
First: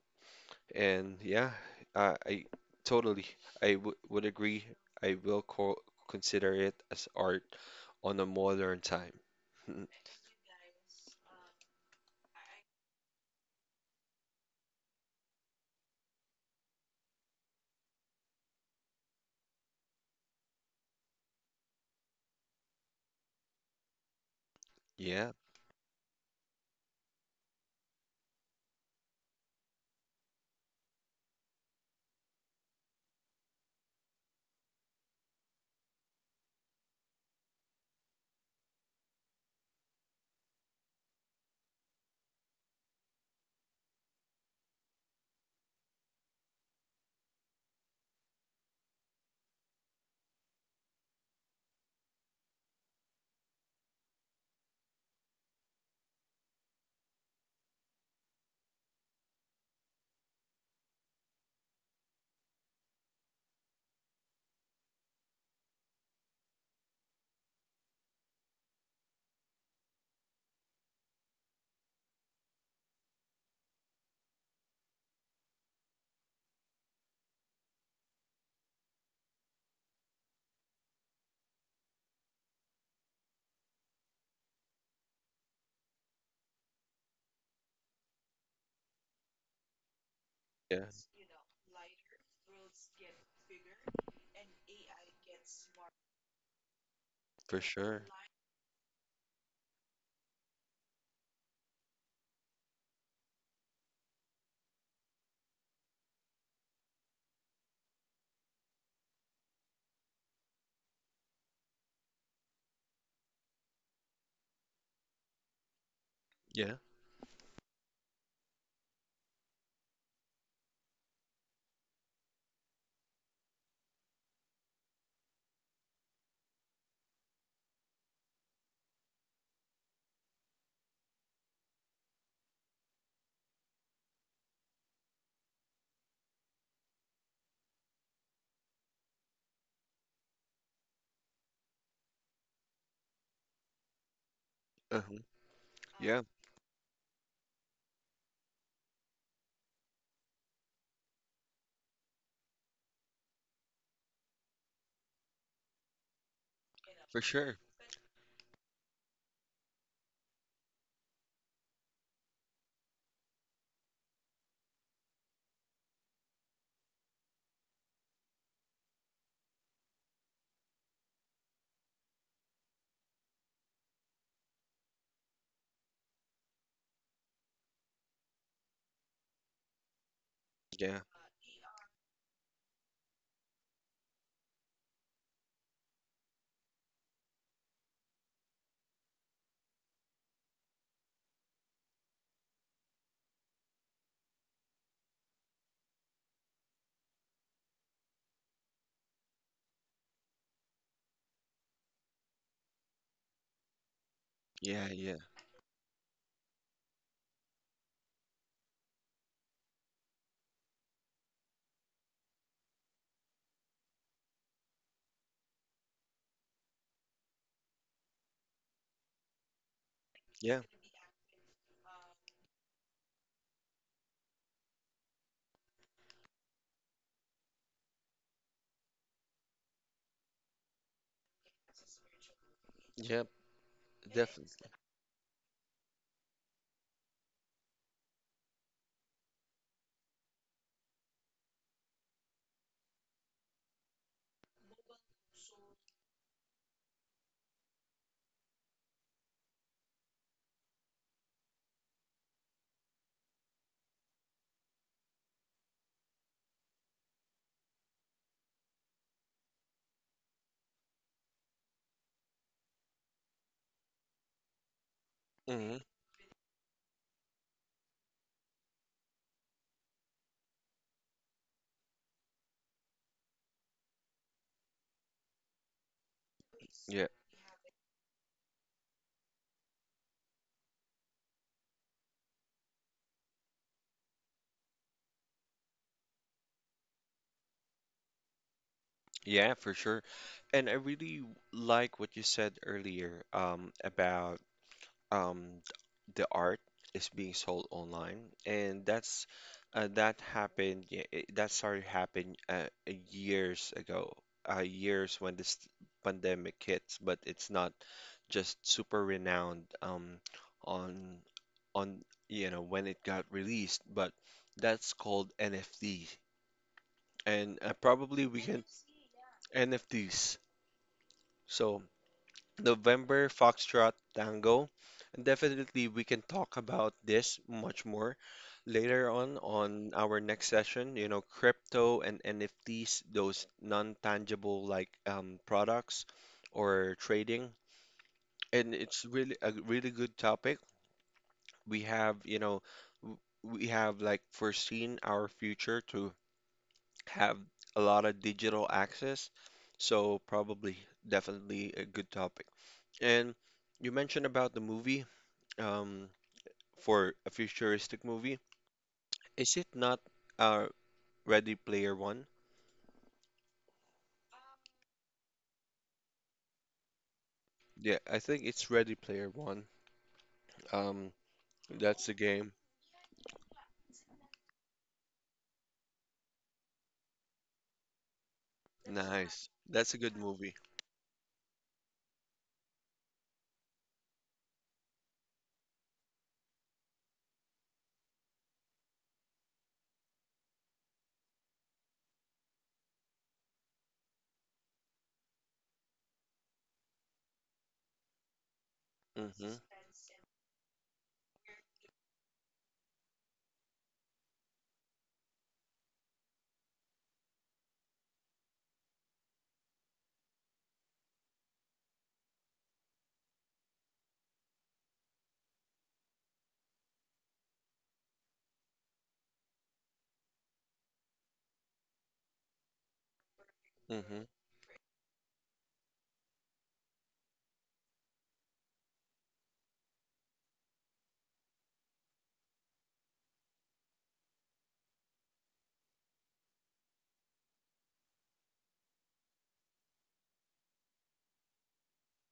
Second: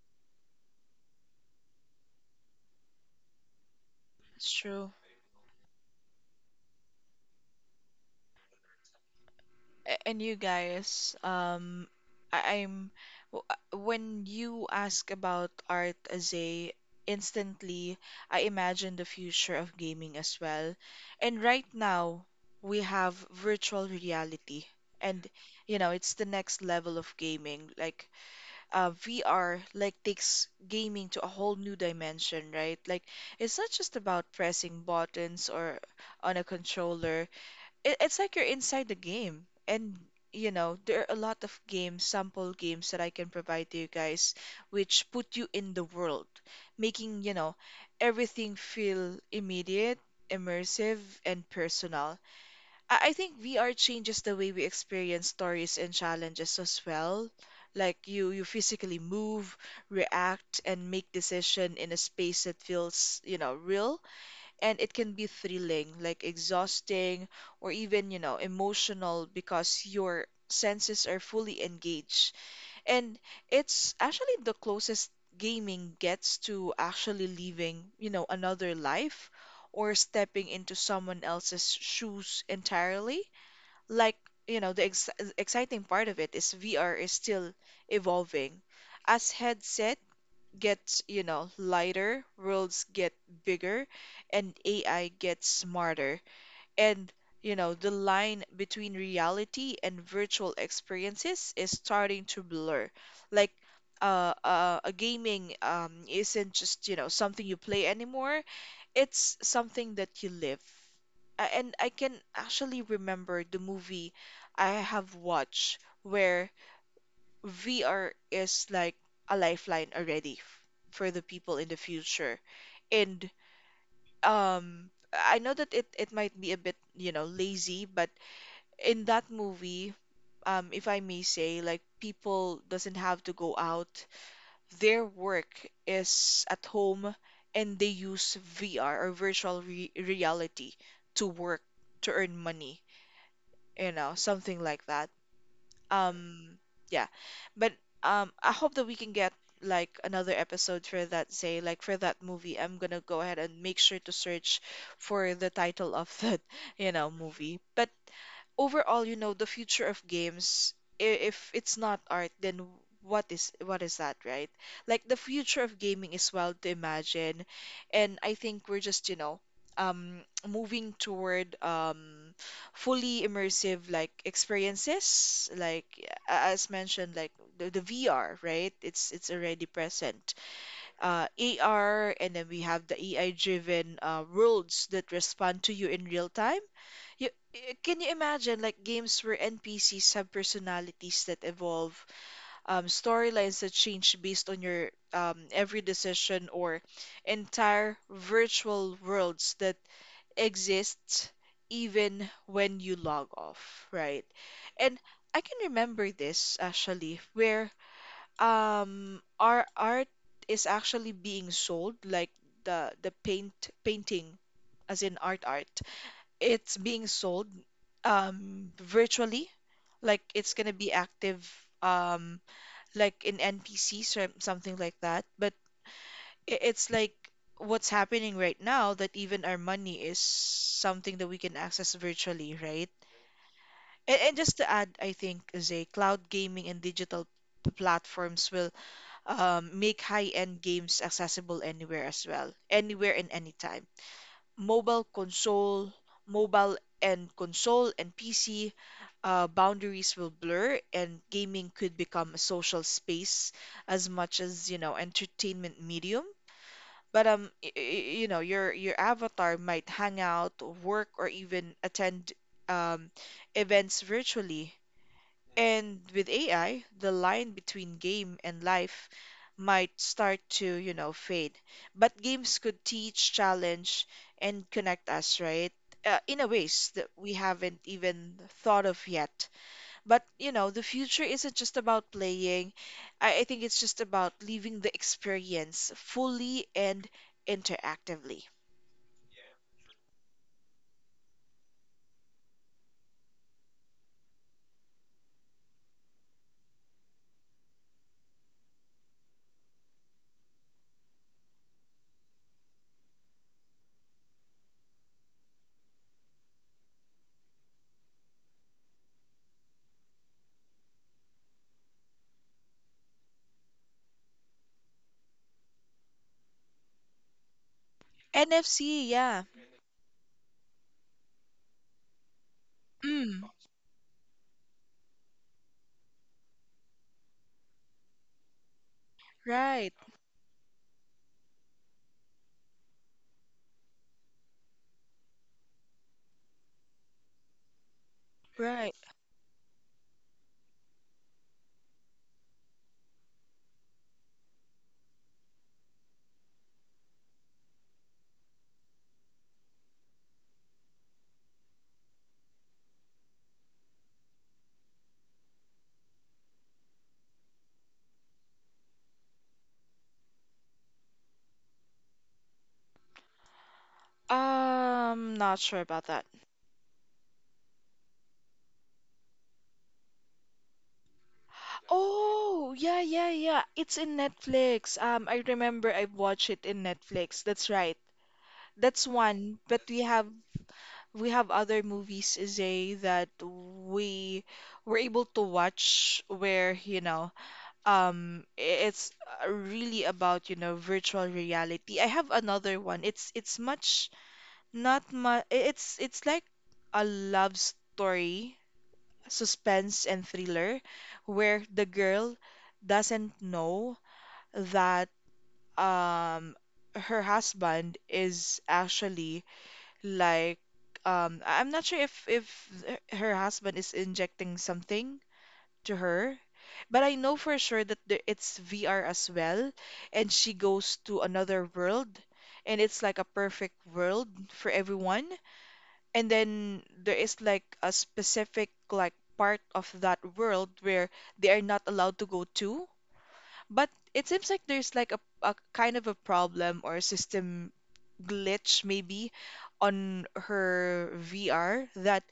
And yeah, I totally I w would It's agree. true. I will co consider it as art on a modern time. And you guys, I- I'm when you ask about art as a instantly, I imagine the future of gaming as well. And right now, we have virtual reality, and Yeah, you know, it's the next level of gaming. Like, VR like takes gaming to a whole new dimension, right? Like, it's not just about pressing buttons or on a controller it, it's like you're inside the game and you know there are a lot of games sample games that I can provide to you guys which put you in the world making you know everything feel immediate immersive and personal I think VR changes the way we experience stories and challenges as well like you physically move react and make decision in a space that feels you know real and it can be thrilling, like exhausting or even, you know, emotional because your senses are fully engaged. And it's actually the closest gaming gets to actually living, you know, another life or stepping into someone else's shoes entirely. Like, you know, the ex exciting part of it is VR is still evolving. As headset yeah, gets, you know, lighter, worlds get bigger, and AI gets smarter. And, you for know, the sure. line between reality and virtual experiences is starting to blur. Like, a gaming isn't just, you know, something you play anymore. It's something that you live. And I can actually remember the movie I have watched where Yeah, VR is like a lifeline already for the people in the future. And I know that it might be a bit, you know, lazy, but in that movie, if I may say, like people doesn't have to go out. Their work is at home and they use VR or virtual re reality to work, to earn money, you know, something like that. uh-huh. Yeah, Um, yeah. But I hope that we can get like another episode for that, say, like for that movie. I'm gonna go ahead and make sure to search for the title of that, you know, for sure. movie. But overall, you know, the future of games, if it's not art, then what is that, right? Like the future of gaming is wild to imagine, and I think we're just, you know, moving toward fully immersive like experiences, like as mentioned, like the VR, right? It's already present. Yeah. AR, and then we have the AI-driven worlds that respond to you in real time can you imagine like games where NPCs have personalities that evolve, storylines that change based on your every decision, or entire virtual worlds that exist even when you log off, right? Yeah, And yeah, I can remember this actually, where our art is actually being sold, like the painting, as in art it's being sold virtually like it's yeah, gonna be active um like in NPCs or something like that but it's like what's happening right now that even our money is something that we can access virtually right yeah, and definitely. just to add I think is a cloud gaming and digital platforms will make high-end games accessible anywhere as well anywhere and anytime mobile console, mobile and console and PC, boundaries will blur and gaming could become a social space as much as, you know, entertainment medium. But you know, your avatar might hang out, work, or even attend um, events virtually. Hmm. And with AI, the line between game and life might start to, you know, fade. But games could teach, challenge, and connect us, right? In a ways Yeah, that we haven't even thought of yet. But, you know, the future isn't just about playing. I think it's just about living the experience fully and interactively. yeah, for sure. And I really like what you said earlier, about um, the art is being sold online, and that's that happened. Yeah, that started happening, years ago, years when this pandemic hits. But it's not just super renowned, on on, you know, when it got released, but that's called NFT. And probably we can NFC, yeah. NFTs. So November Mm, Foxtrot Tango. And definitely we can talk about this much more later on right, our next session. You know, crypto and NFTs, those non-tangible, like, products or trading. And right. it's really a really good topic. We have, you know, w- we have, like, foreseen our future to have a lot of digital access. So probably, definitely a good topic. And you mentioned about the movie, um, for a futuristic movie. Is it not, uh, Ready Player One? Not sure about that. Yeah, I think it's Ready Player One. Um, that's the game. Oh, yeah, yeah, yeah. It's in Netflix. I remember I watched it in Netflix. That's right. That's Nice. one, but That's a good movie. we have other movies, Zay, that we were able to watch where, you know, um i- it's really about, you know, virtual reality. I have another one. It's much not much it's like a love story Mm-hmm. suspense and thriller where the girl doesn't know that um her husband is actually like I'm not sure if her husband is injecting something to her, but I know for sure that the, it's VR as well, and she goes to another world, and it's like a perfect Mm-hmm. world for everyone and then there is like a specific like part of that world where they are not allowed to go to. But it seems like there's like a kind of a problem or a system glitch maybe on her VR that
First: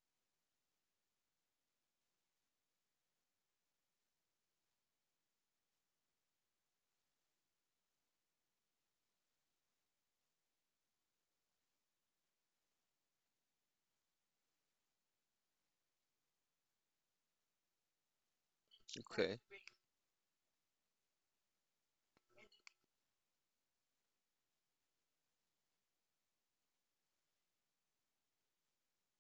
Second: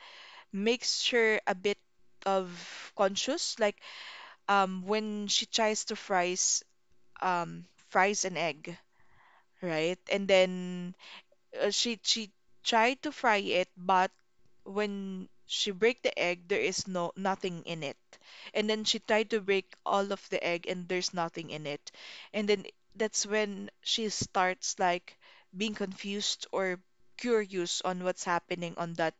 makes her a bit of conscious. Like when she tries to fries an egg, right? And then she tried to fry it, but when she break the egg, there is no nothing in it. And then she tried Okay. to break all of the egg, and there's nothing in it. And then that's when she starts being confused or curious on what's happening on that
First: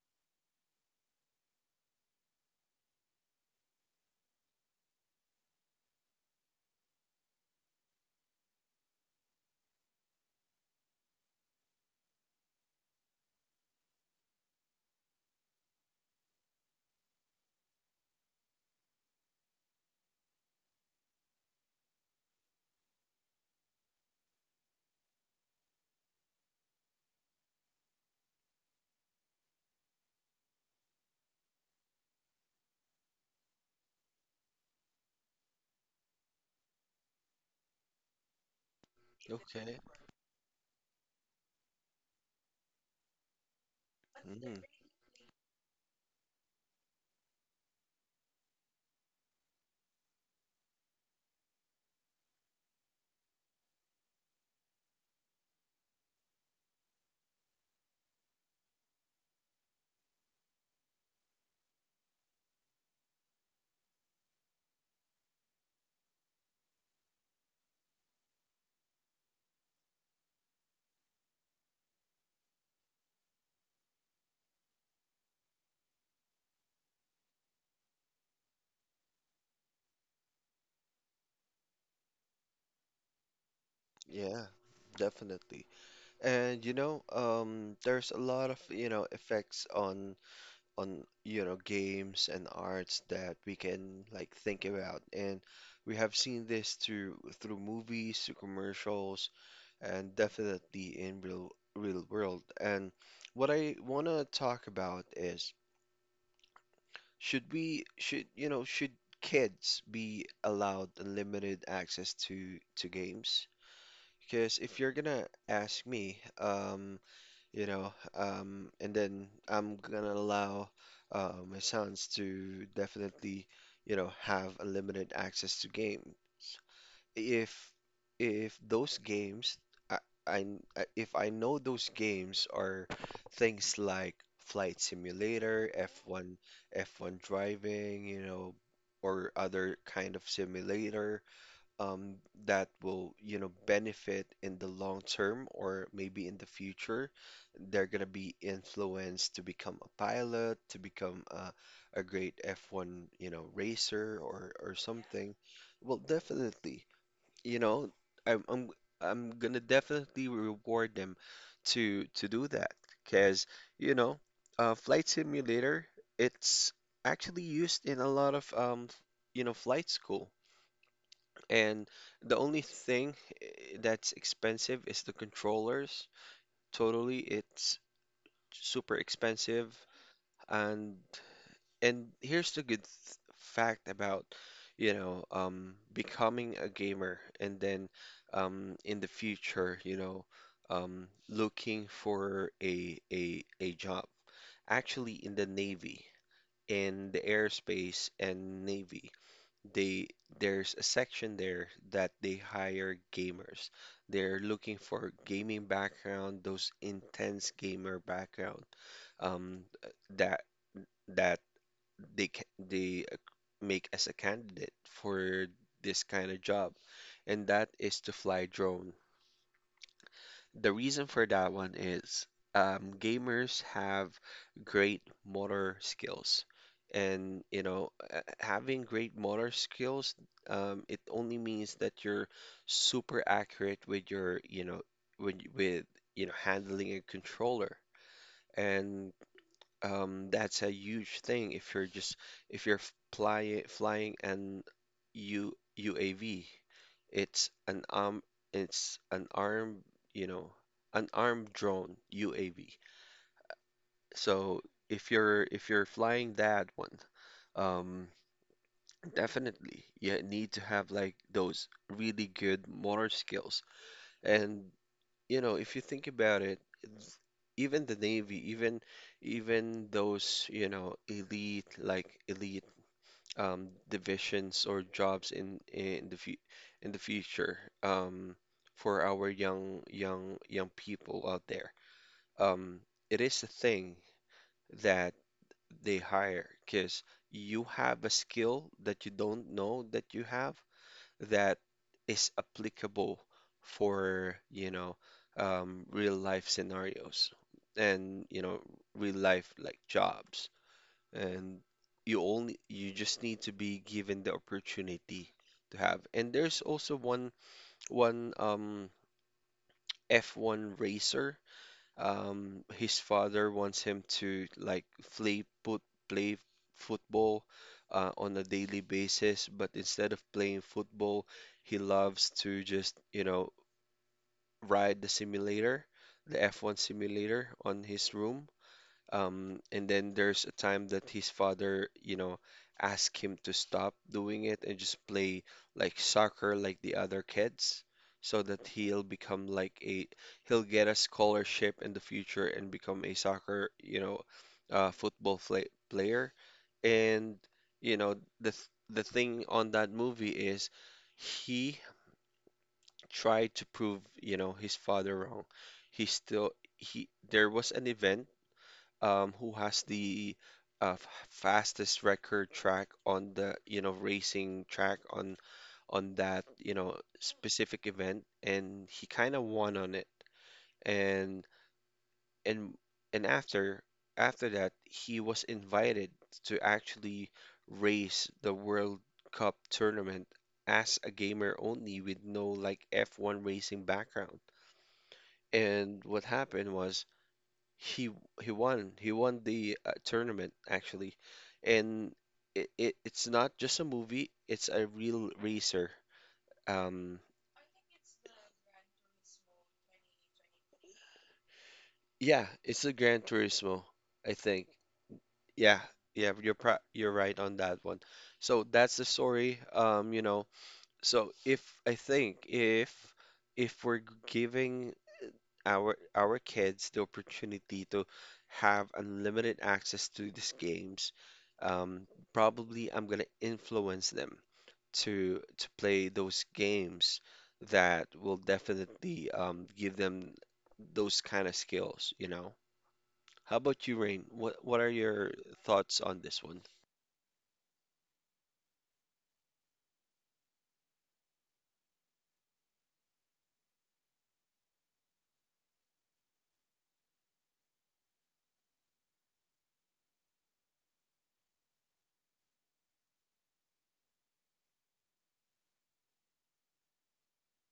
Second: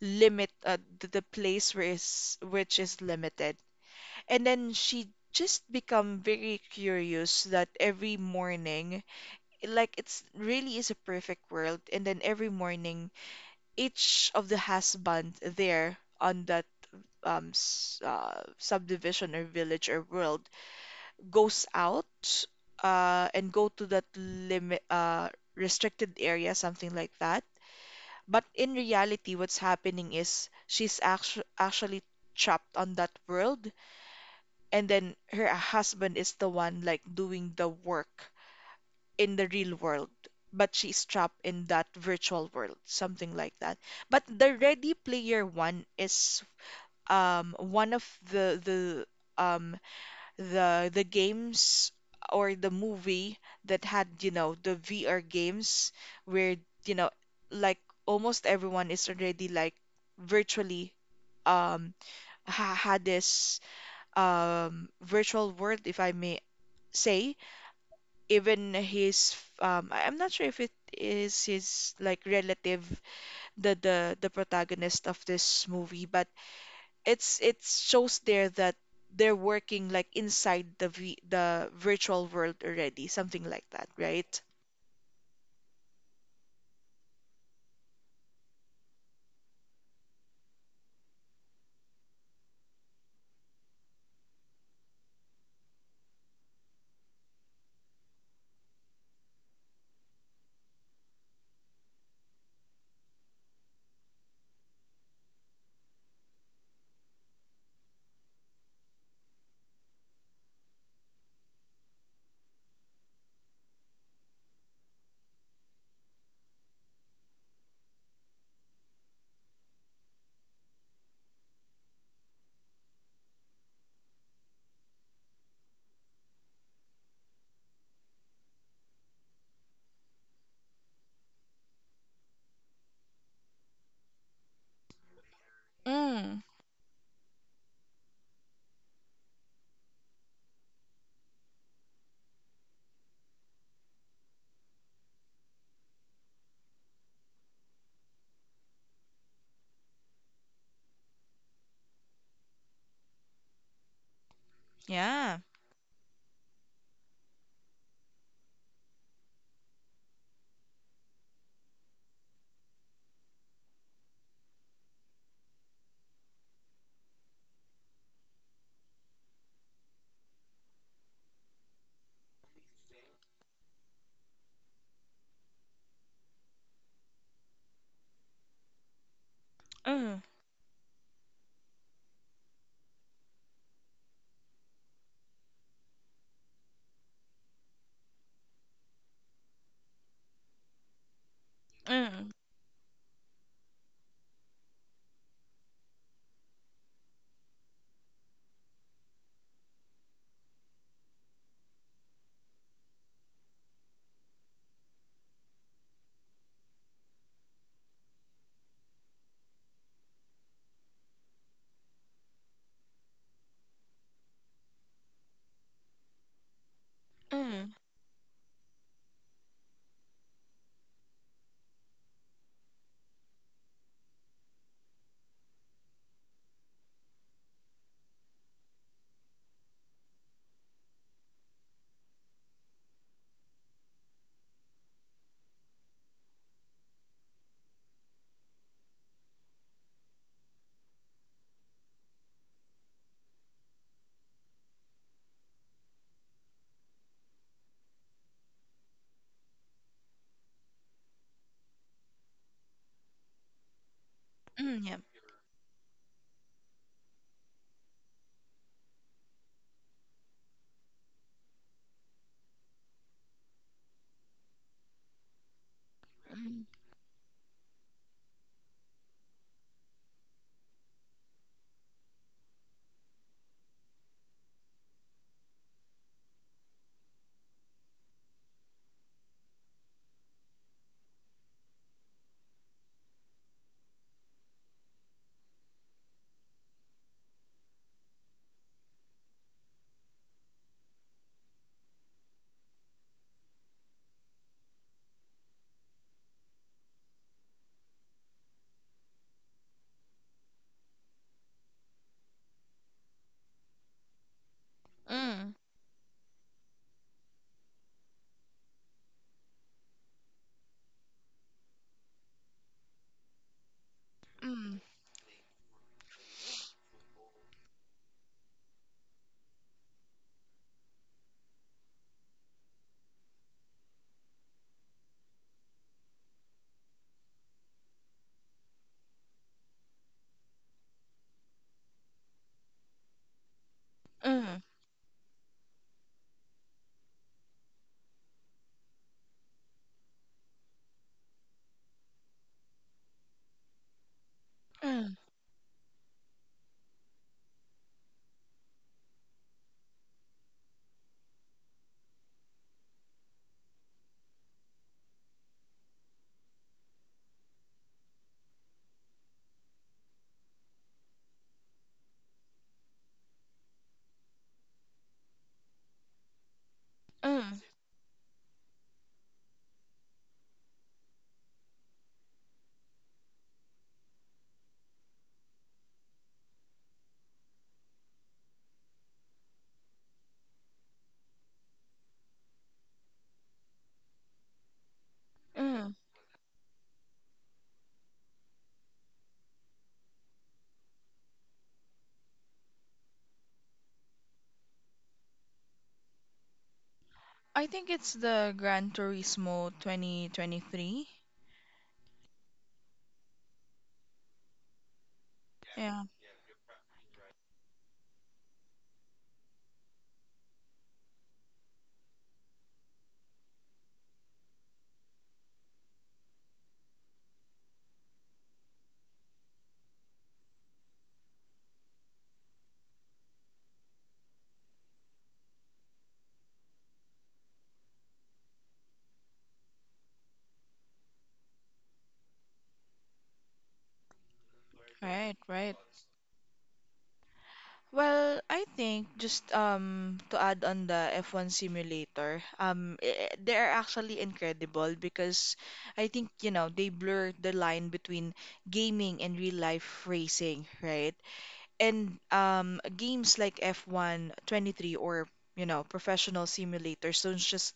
limit, the place where is which is limited. And then she just become very curious that every morning it's really is a perfect world, and then every morning each of the husband there on that subdivision or village or world goes out and go to that limit, restricted area, something like that. But in reality, what's happening is she's actually trapped on that world, and then her husband is the one like doing the work in the real Okay. world, but she's trapped in that virtual world, something like that. But the Mm. Ready Player One is one of the the um the games or the movie that had, you know, the VR games where, you know, like almost everyone is already like virtually um ha had this virtual world, if I may say. Even his I'm not sure if it is his like relative, the protagonist of this movie, but it shows there that they're working like inside the virtual world already, something like that, right? Yeah, definitely. And you know, there's a lot of, you know, effects on you know, games and arts that we can, like, think about. And we have seen this through movies, through commercials, and definitely in real world. And what I wanna talk about is should, you know, should kids be allowed unlimited access to games? Because if you're gonna ask me, and then I'm gonna allow, my sons to definitely, you know, have a limited access to game. If those games, I, I if I know those games are things like Flight Simulator, Mm. F1, F1 driving, you know, or other kind of simulator, um, that will, you know, benefit in the long term or maybe in the future. They're going to be influenced to become a pilot, to become a great F1, you know, racer or Yeah. something. Well, definitely, you know, I'm I'm I'm gonna definitely reward them to do that because, you know, Flight Simulator, it's actually used in a lot of, you know, flight school. And the only thing, that's expensive is the controllers. Totally, it's super expensive. Mm. And here's the good th fact about, you know, becoming a gamer, and then, in the future, you know, looking Mm. for a a job. Actually, in the Navy, in the airspace and Navy, they there's a section there that they hire gamers. They're looking for gaming background, those intense gamer background, um, that that they make as a candidate for this kind of job, and Mm. that is to fly drones. The reason for that one is, gamers have great motor skills. And, you know, having great motor skills, it only means that you're super accurate with your, you know, with, with, you know, handling a controller. And, that's a huge thing if you're just, if you're flying an U UAV. It's an it's an armed, you know, an armed drone UAV. So mm, yeah if you're flying that one, um, definitely you need to have like those really good motor skills. And you know, if you think about it, Mm. Even the Navy, even those, you know, elite, divisions or jobs in in the future, for our young people out there, um, it is a thing that they hire because you have a skill that you don't know that you have, that is applicable for, you know, real life scenarios, and, you know, real life, like, jobs. And you just need to be given the opportunity Mm. to have. And there's also one, F1 racer, his father wants him to, Mm. like, play put play football, on a daily basis. But instead of playing football, he loves to just, you know, ride the simulator, the F1 simulator on his room. And then there's a time that his father, you know, asked him to stop doing Mm. it and just play like soccer like the other kids, so that he'll become like a, he'll get a scholarship in the future and become a soccer, you know, Mm. Player. And you know, the th the thing on that movie is he tried to prove, you know, his father wrong. He still he there was an event, who has the, fastest record track on the, you know, racing track on that, you know, Mm. specific event, and he kind of won on it. And and after that, he was invited to actually race the World Cup tournament as a gamer only with no like F1 racing background. Mm. And what happened was he he won. He won the, tournament actually, and it's not just a movie. It's a real racer. Um, I think it's the Gran Turismo 2023. yeah, it's a Gran Turismo, I think. Yeah, Yeah. yeah, you're right on that one. So that's the story. So if I think if we're giving our kids the opportunity to have unlimited access to these games, um, probably I'm gonna influence them to play those games that will definitely give them those kind of skills, you know? How about you, Rain? What are your Right, right. thoughts on this one? Well, I think just to add on the F1 simulator, they are actually incredible because I think, you know, they blur the line between gaming and real life racing, right? And games like F1 23, or, you know, professional simulators don't just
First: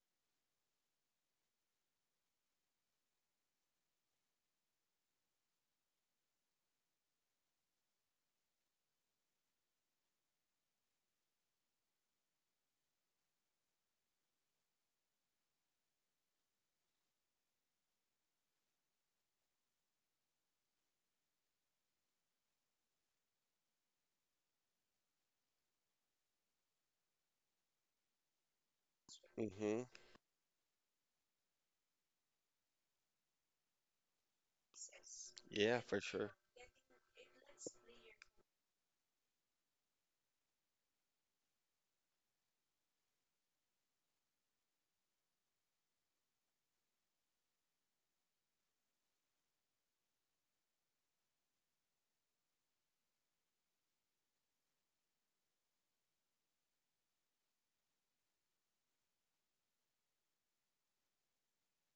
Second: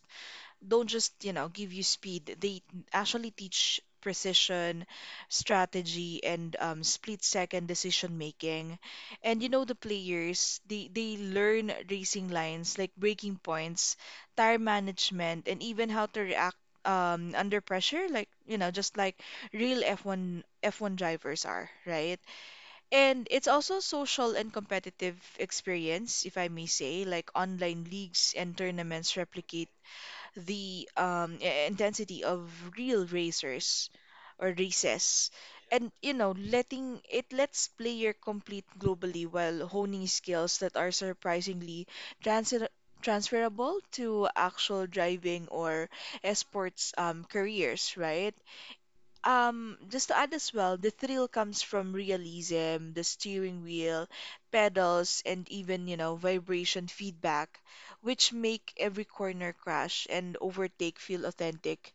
don't just, you know, give you speed. They actually teach precision, strategy, and split-second decision making. And you know, the players, they learn racing lines like breaking points, tire management, and even how to react under pressure, like, you know, just like real F1 drivers are, right? And it's also social and competitive experience, if I may say, like online leagues and tournaments replicate Mm-hmm. the intensity of real racers or races. Yeah, And for you sure. know, letting it lets player complete globally while honing skills that are surprisingly transi- transferable to actual driving or esports careers, right? Just to add as well, the thrill comes from realism, the steering wheel, pedals, and even, you know, vibration feedback, which make every corner crash and overtake feel authentic.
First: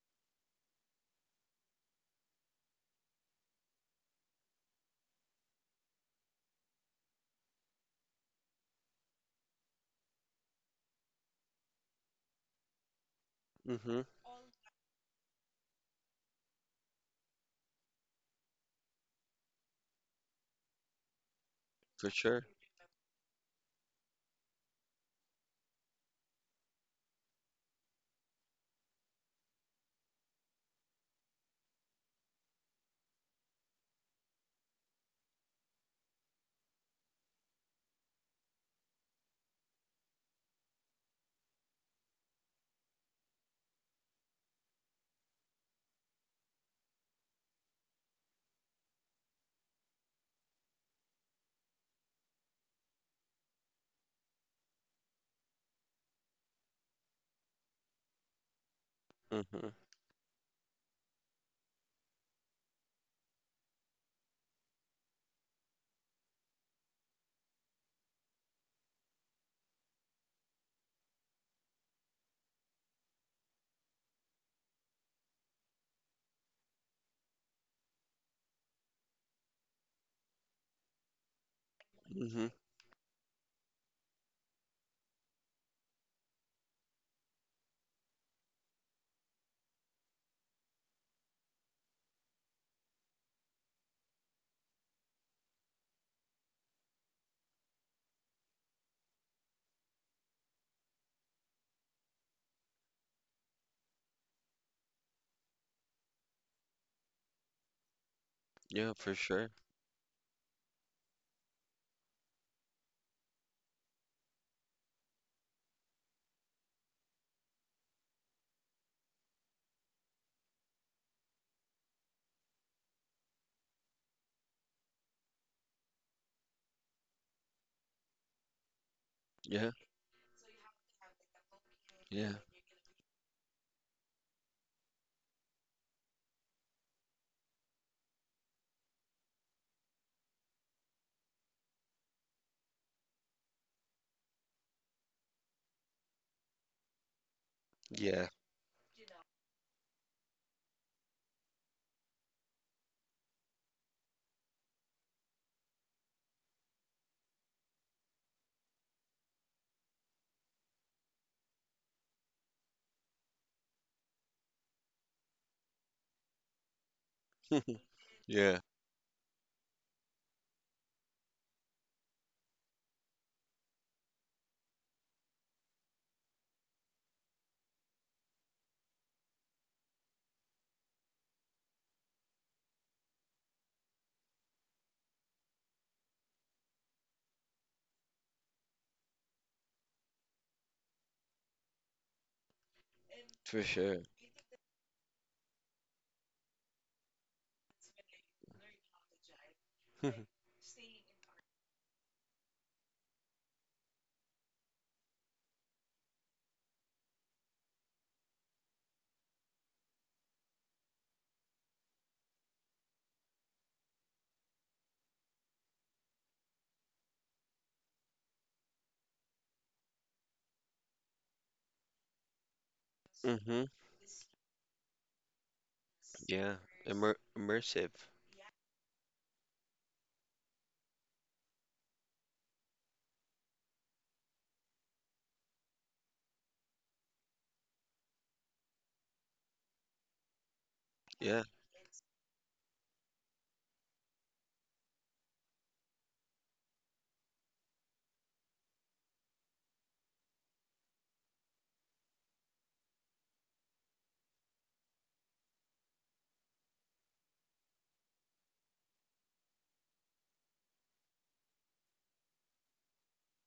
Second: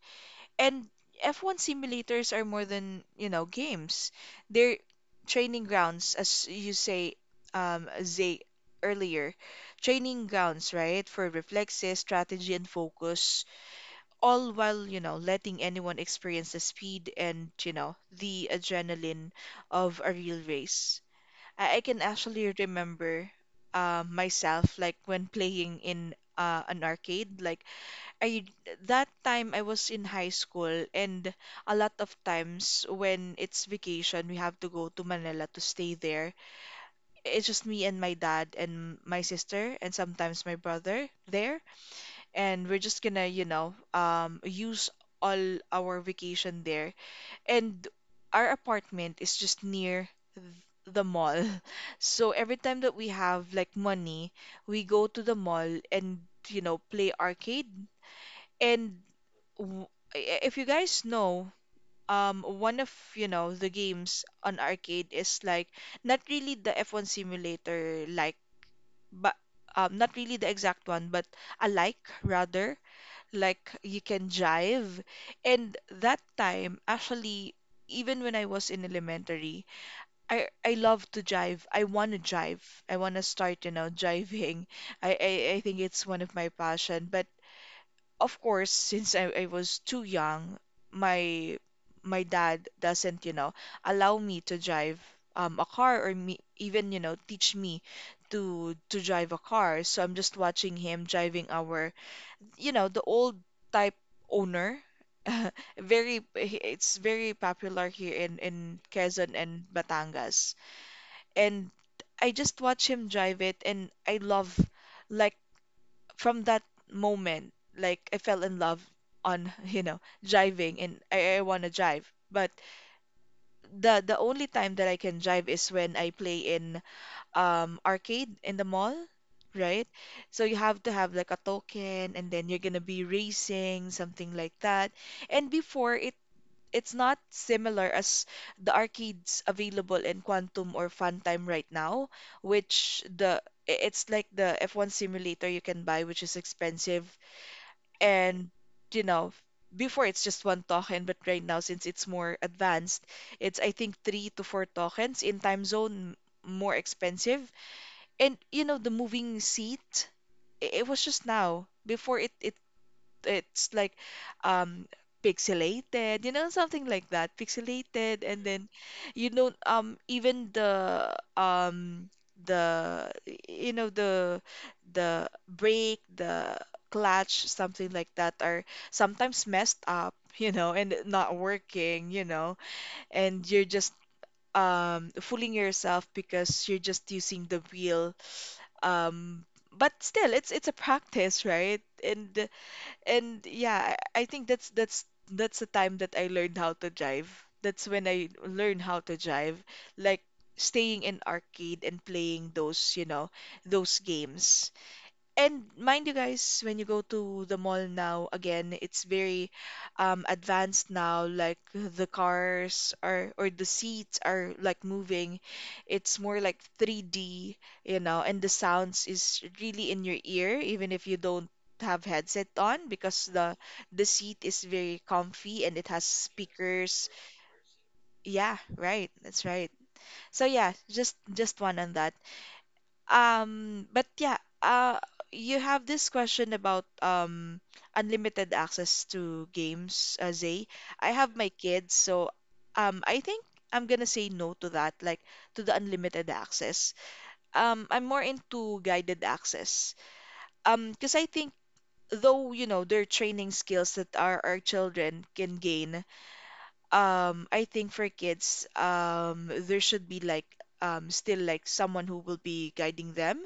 And F1 simulators are more than, you know, games. They're training grounds, as you say, Zay, earlier. Training grounds, right? For reflexes, strategy, and focus, Mm-hmm. all while, you know, letting anyone experience the speed and, you know, the adrenaline of a real race. I can For sure. actually remember myself like when playing in an arcade. Like I, that time I was in high school, and a lot of times when it's vacation we have to go to Manila to stay there. It's just me and my dad and my sister and sometimes my brother there, and we're just gonna, you know, use all our vacation there. And our apartment is just near the mall. So every time that we have like money, we go to the mall and, you know, play arcade. And Mm-hmm. w- if you guys know, one of, you know, the games on arcade is like not really the F1 simulator like, but not really the exact one, but alike, rather, like you can jive. And that time, actually, even when I was in elementary, I love to jive. I want to Mm-hmm. jive. I want to start, you know, jiving. I think it's one of my passion. But of course, since I was too young, my my dad doesn't, you know, allow me to drive a car, or me even, you know, teach me to drive a car. So I'm just watching him driving our, you know, the old type owner. Very, it's very popular here in Yeah, for Quezon sure. and Batangas. And I just watch him drive it, and I love, like, from that moment, like I fell in love on, you know, driving, and I want to drive. But the only time that I can drive is when I play in arcade in the mall, Yeah. right? So you have to have like a token, and Yeah. then you're gonna be racing, something like that. And before, it's not similar as the arcades available in Quantum or Funtime right now, which it's like the F1 simulator you can buy, which is expensive. Yeah. And you know, before it's just one token, but right now since it's more advanced, it's I think three to four tokens in time zone, more expensive. And you know, the moving seat, it was just now before it it's like um pixelated, you know, something like that, pixelated. And Yeah. then you know, even the, you know, the brake, the clutch, something like that, are sometimes messed up, you know, and not working, you know, and you're just fooling yourself because you're just using the wheel, um, but still, it's a practice, right? And For yeah, sure. I think that's the time that I learned how to drive. That's when I learned how to drive, like staying in arcade and playing those, you know, those games. And mind you guys, when you go to the mall now, again, it's very advanced now. Like the cars are, or the seats are like moving. It's more like 3D, you know, and the sounds is really in your ear, even if you don't have headset on, because the Mm-hmm. the seat is very comfy and it has Yeah. speakers. Immersive. Yeah, right. That's right. So yeah, just one on that. But yeah, you have this question about unlimited access to games, Zay. I have Yeah. my kids, so I think I'm gonna say no to that, like to the unlimited access. I'm more into guided access. Because I think though, you know, there are training skills that our children can gain. I think for kids, there should be like still like someone who will be guiding them,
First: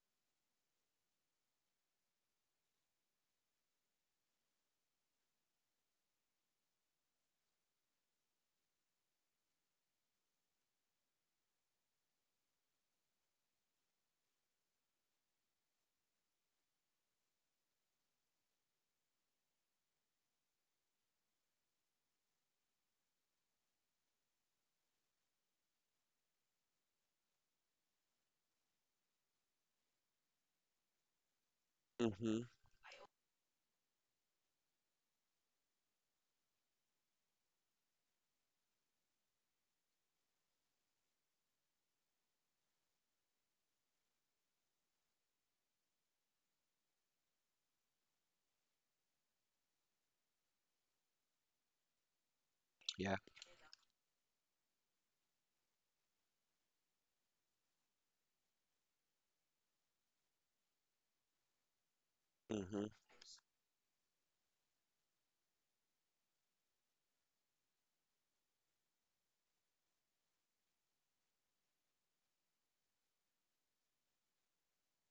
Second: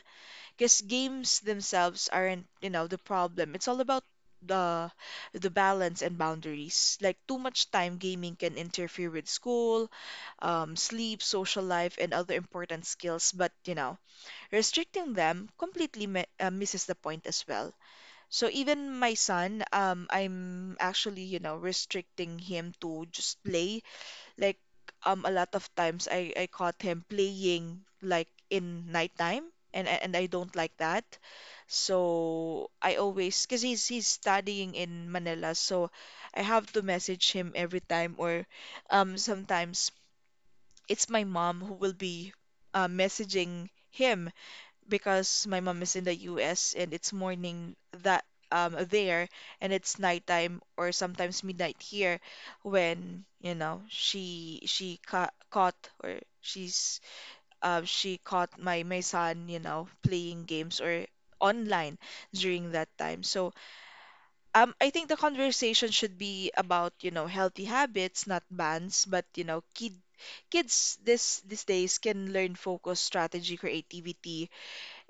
because games themselves aren't, you know, the problem. It's all about the the balance and boundaries. Like too much time gaming can interfere with school, sleep, social life, and other important skills. But you know, restricting them completely misses the point as well. So even my son, I'm actually, you know, restricting him to just play like, a lot of times I caught him playing like in nighttime, and I don't like that. Mm-hmm. So I always, because he's studying in Manila, so I have to message him every time, or sometimes it's my mom who will be messaging him, because my mom is in the US and it's morning that there, and it's nighttime or sometimes midnight here Yeah. when, you know, she ca caught, or she's she caught my son, you know, playing games or online during Mm-hmm. that time. So I think the conversation should be about, you know, healthy habits, not bans. But you know, kids this these days can learn focus, strategy, creativity,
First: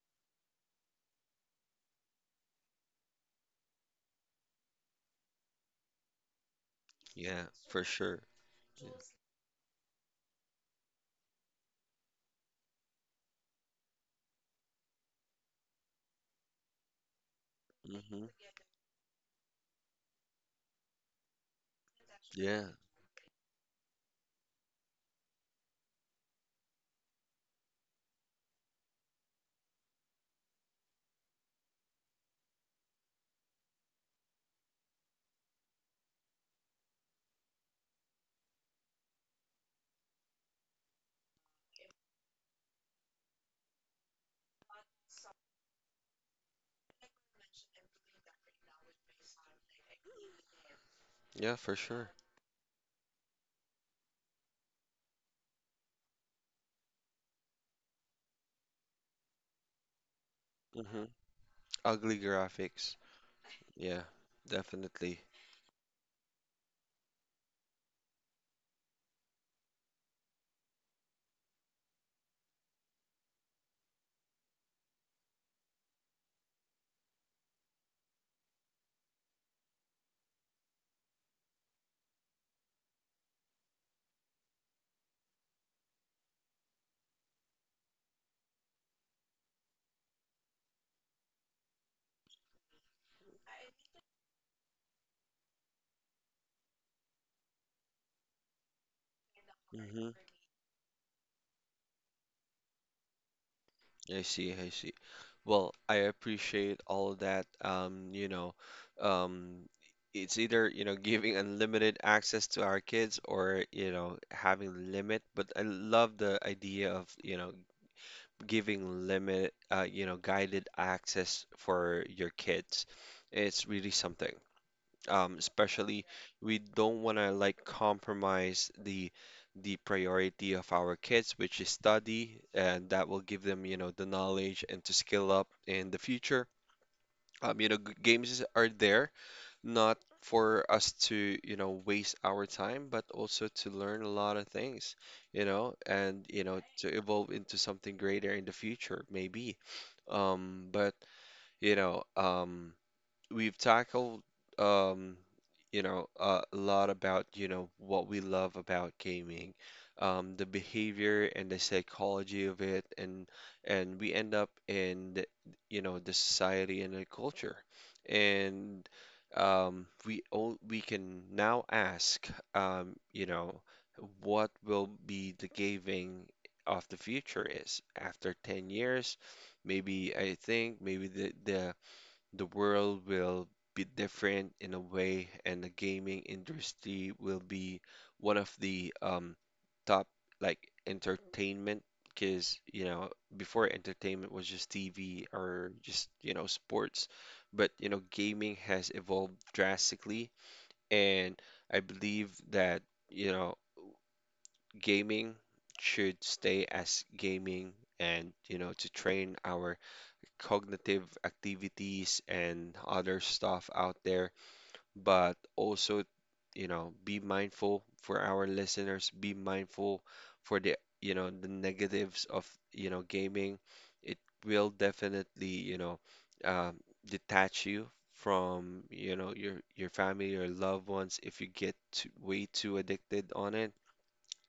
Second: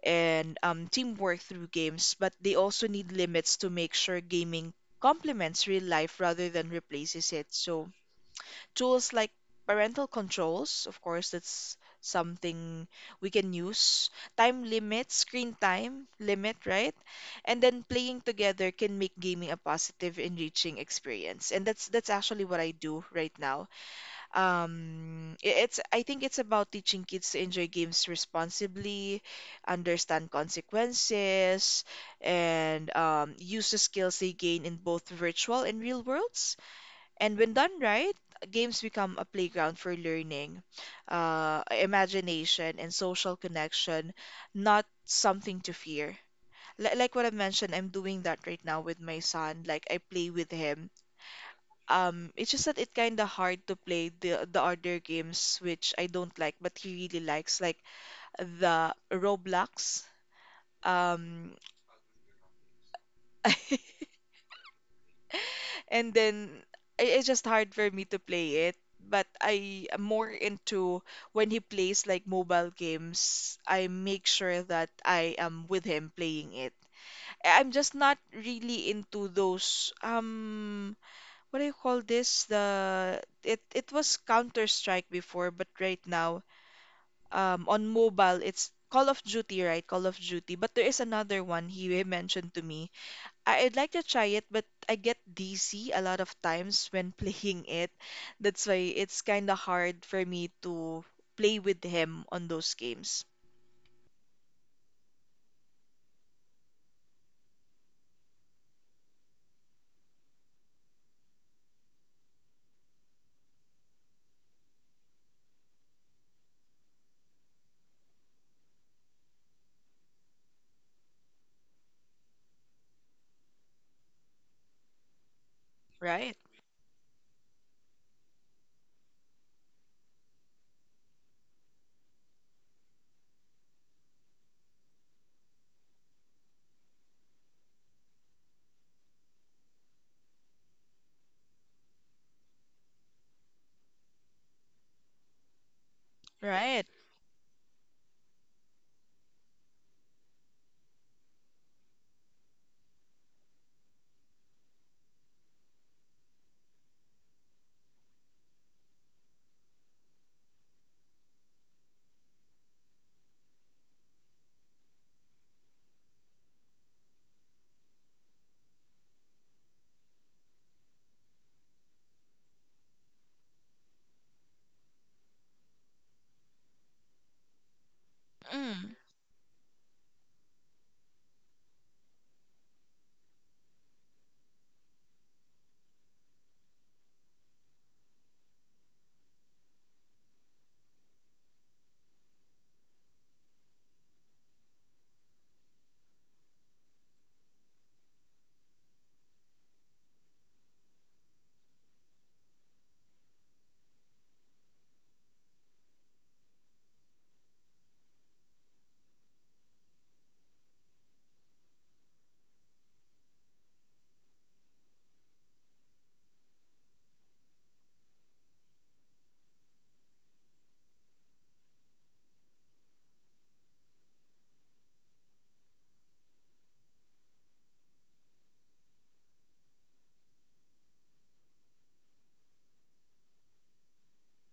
and teamwork through games, but they also need limits to make sure gaming complements real life rather than replaces it. Yeah, for So, sure. tools like parental controls, of course, that's something we can use, time limits, screen time limit, right? And then playing Mm-hmm. together can make gaming a positive, enriching experience. And that's actually what Yeah. I do right now. It's, I think, it's about teaching kids to enjoy games responsibly, understand consequences, and use the skills they gain in both virtual and real worlds. And when done right, games become a playground for learning, imagination, and social connection, not something to fear. Like what I mentioned, I'm doing that right now with my son. Like I play with him, Yeah, for sure. It's just that it kind of hard to play the other games which I don't like, but he really likes, like the Roblox. Mm-hmm. Um, Ugly graphics. Yeah, definitely. and then it's just hard for me to play it. But I am more into when he plays like mobile games, I make sure that I am with him playing it. I'm just not really into those what do you call this? The, it was Counter Strike before, but right now on mobile it's Call of Duty, right? Call of Duty. But there is another one he mentioned to me. I'd like to try it, but I get DC a lot of times when playing it. That's why it's kind of hard Mm-hmm. for me to play with him on those games. I see, I see. Well, I appreciate all of that. Um, it's either, you know, giving unlimited access to our kids or, you know, having limit. But I love the idea of, you know, giving limit, you know, guided access for your kids, it's really something. Especially Right, we don't want to like compromise the priority of our kids, which is study, and that will give them, you know, the knowledge and to skill up in the future. Games are there not for us to, you know, waste our time, but also to learn a lot of things, you know, and, you know, right. to evolve into something greater in the future, maybe. But, you know, we've tackled um you know a lot about you know what we love about gaming, the behavior and the psychology of it, and we end up in the, you know, the society and the culture, and we can now ask, you know, what will be the gaming of the future is after 10 Mm, years maybe. I think maybe the world will be different in a way, and the gaming industry will be one of the top like entertainment, because you know before entertainment was just TV or just you know sports, but you know gaming has evolved drastically, and I believe that you know gaming should stay as gaming and you know to train our cognitive activities and other stuff out there, but also, you know, be mindful for our listeners, be mindful for the, you know, the negatives of, you know, gaming. It will definitely, you know, um, detach you from, you know, your family, your loved ones if you get too, way too addicted on it.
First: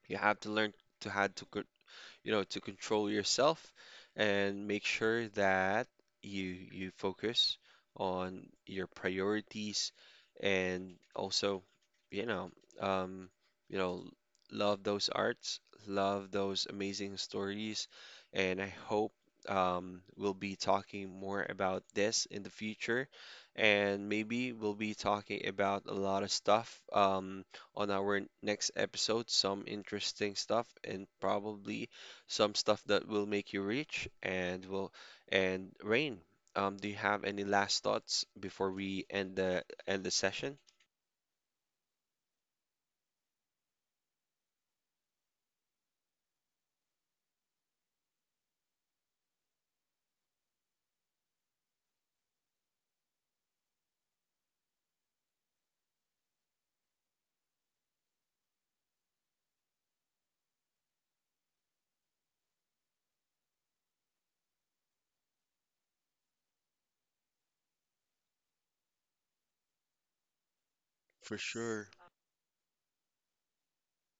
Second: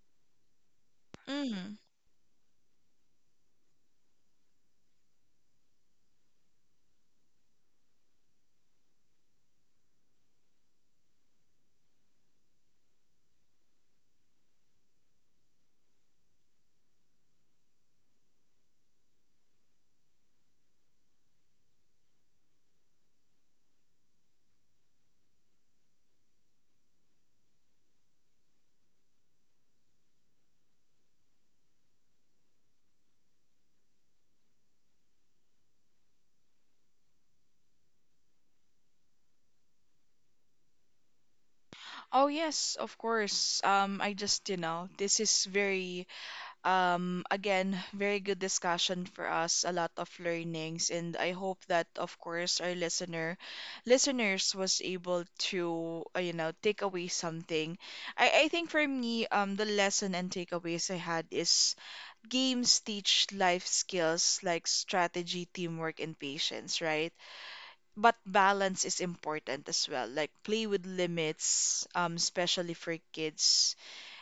You have to learn to had to co- mm. you know, to control yourself and make sure that you you focus on your priorities, and also, you know, um, you know, love those arts, love those amazing stories, and I hope we'll be talking more about this in the future, and maybe we'll be talking about a lot of stuff on our next episode, some interesting stuff, and probably some stuff that will make you rich and will and Rain, do you have any last thoughts before we end the session? Oh yes, of course. I just, you know, this is very. Again, very good discussion for us, a lot of learnings, and I hope that, of course, our listeners was able to, you know, take away something. I think for me, the lesson and takeaways I had is games teach life skills like strategy, teamwork, and patience, right? But balance is important as well. Like play with For limits, sure. Especially for kids.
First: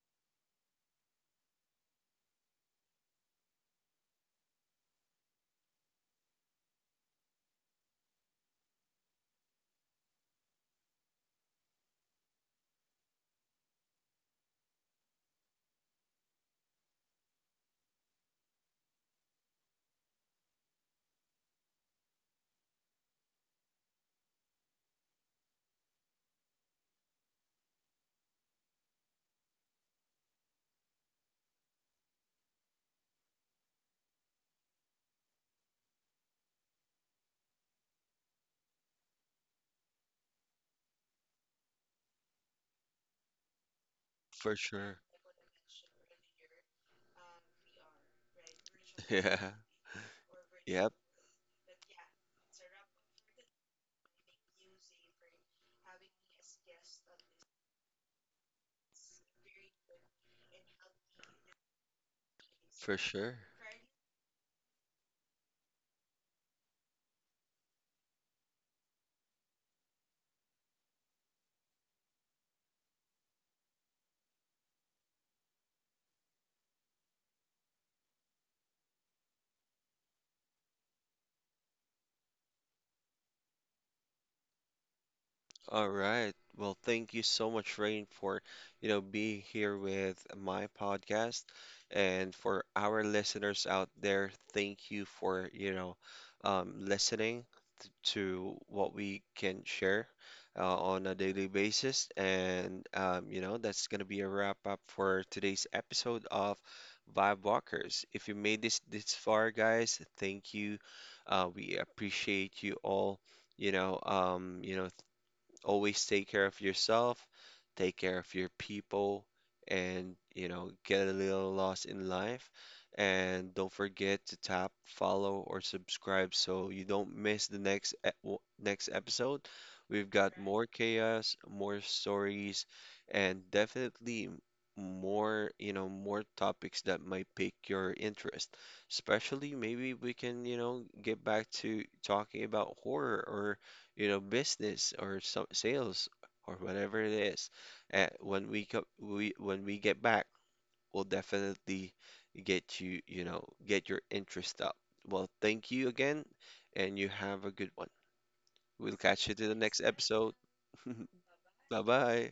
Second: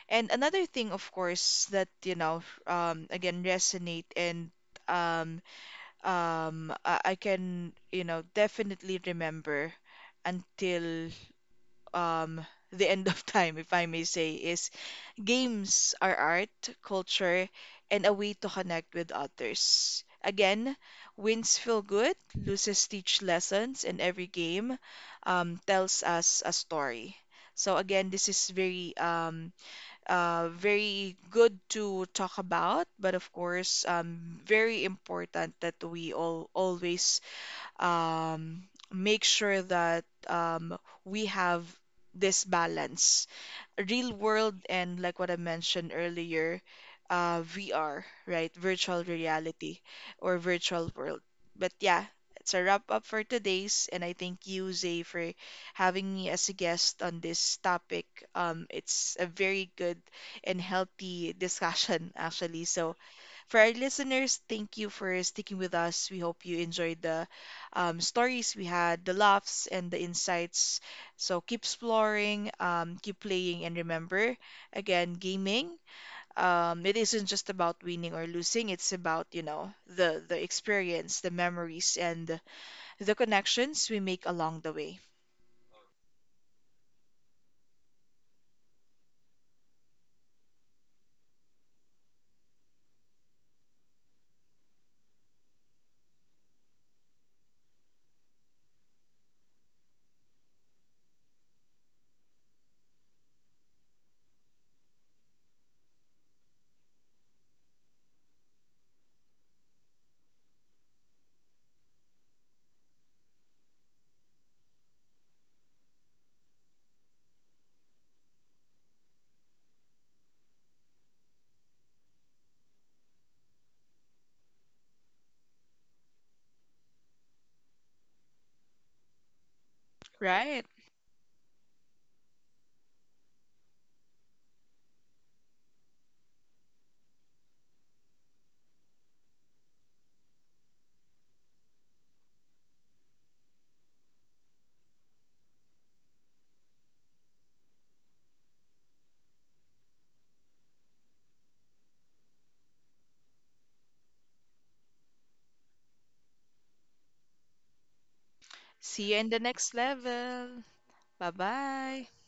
And another thing, of course, that you know, again, resonate and um, I can, you know, definitely remember until um the end of time, if I may say, is games are art, culture, and a way to connect with others. Again, wins feel good, loses teach lessons, and every game tells us a story. So again, this is very very good to talk about, but of course, very important that we all always um, make sure that we have this balance, real For world, sure. and like what I mentioned earlier, VR, right? Virtual Yeah. reality or Yep. virtual world. But yeah, it's a wrap up for today's, and I thank you, Zay, for having me as a guest on this topic. It's a very good and healthy discussion, actually. For So sure. for our listeners, thank you for sticking with us. We hope you enjoyed the stories we had, the laughs, and the insights. So keep exploring, keep playing, and remember, again, gaming. It isn't just about winning or losing. It's about, you know, the experience, the memories, and the connections we make along the way. All right. Well, thank you so much, Rain, for, you know, being here with my podcast. And for our listeners out there, thank you for, you know, listening to what we can share on a daily basis. And, you know, that's going to be a wrap up for today's episode of Vibe Walkers. If you made this far, guys, thank you. We appreciate you all. You know, always take care of yourself, take care of your people, and you know, get a little lost in life. And don't forget to tap follow or subscribe so you don't miss the next e- w- next episode. We've got more Right. chaos, more stories, and definitely more, you know, more topics that might pique your interest. Especially maybe we can, you know, get back to talking about horror, or you know, business, or some sales or whatever it is. When we get back, we'll definitely get you, you know, get your interest up. Well, thank you again, and you have a good one. We'll See you catch in you the to the next next episode. level. Bye Bye bye. bye.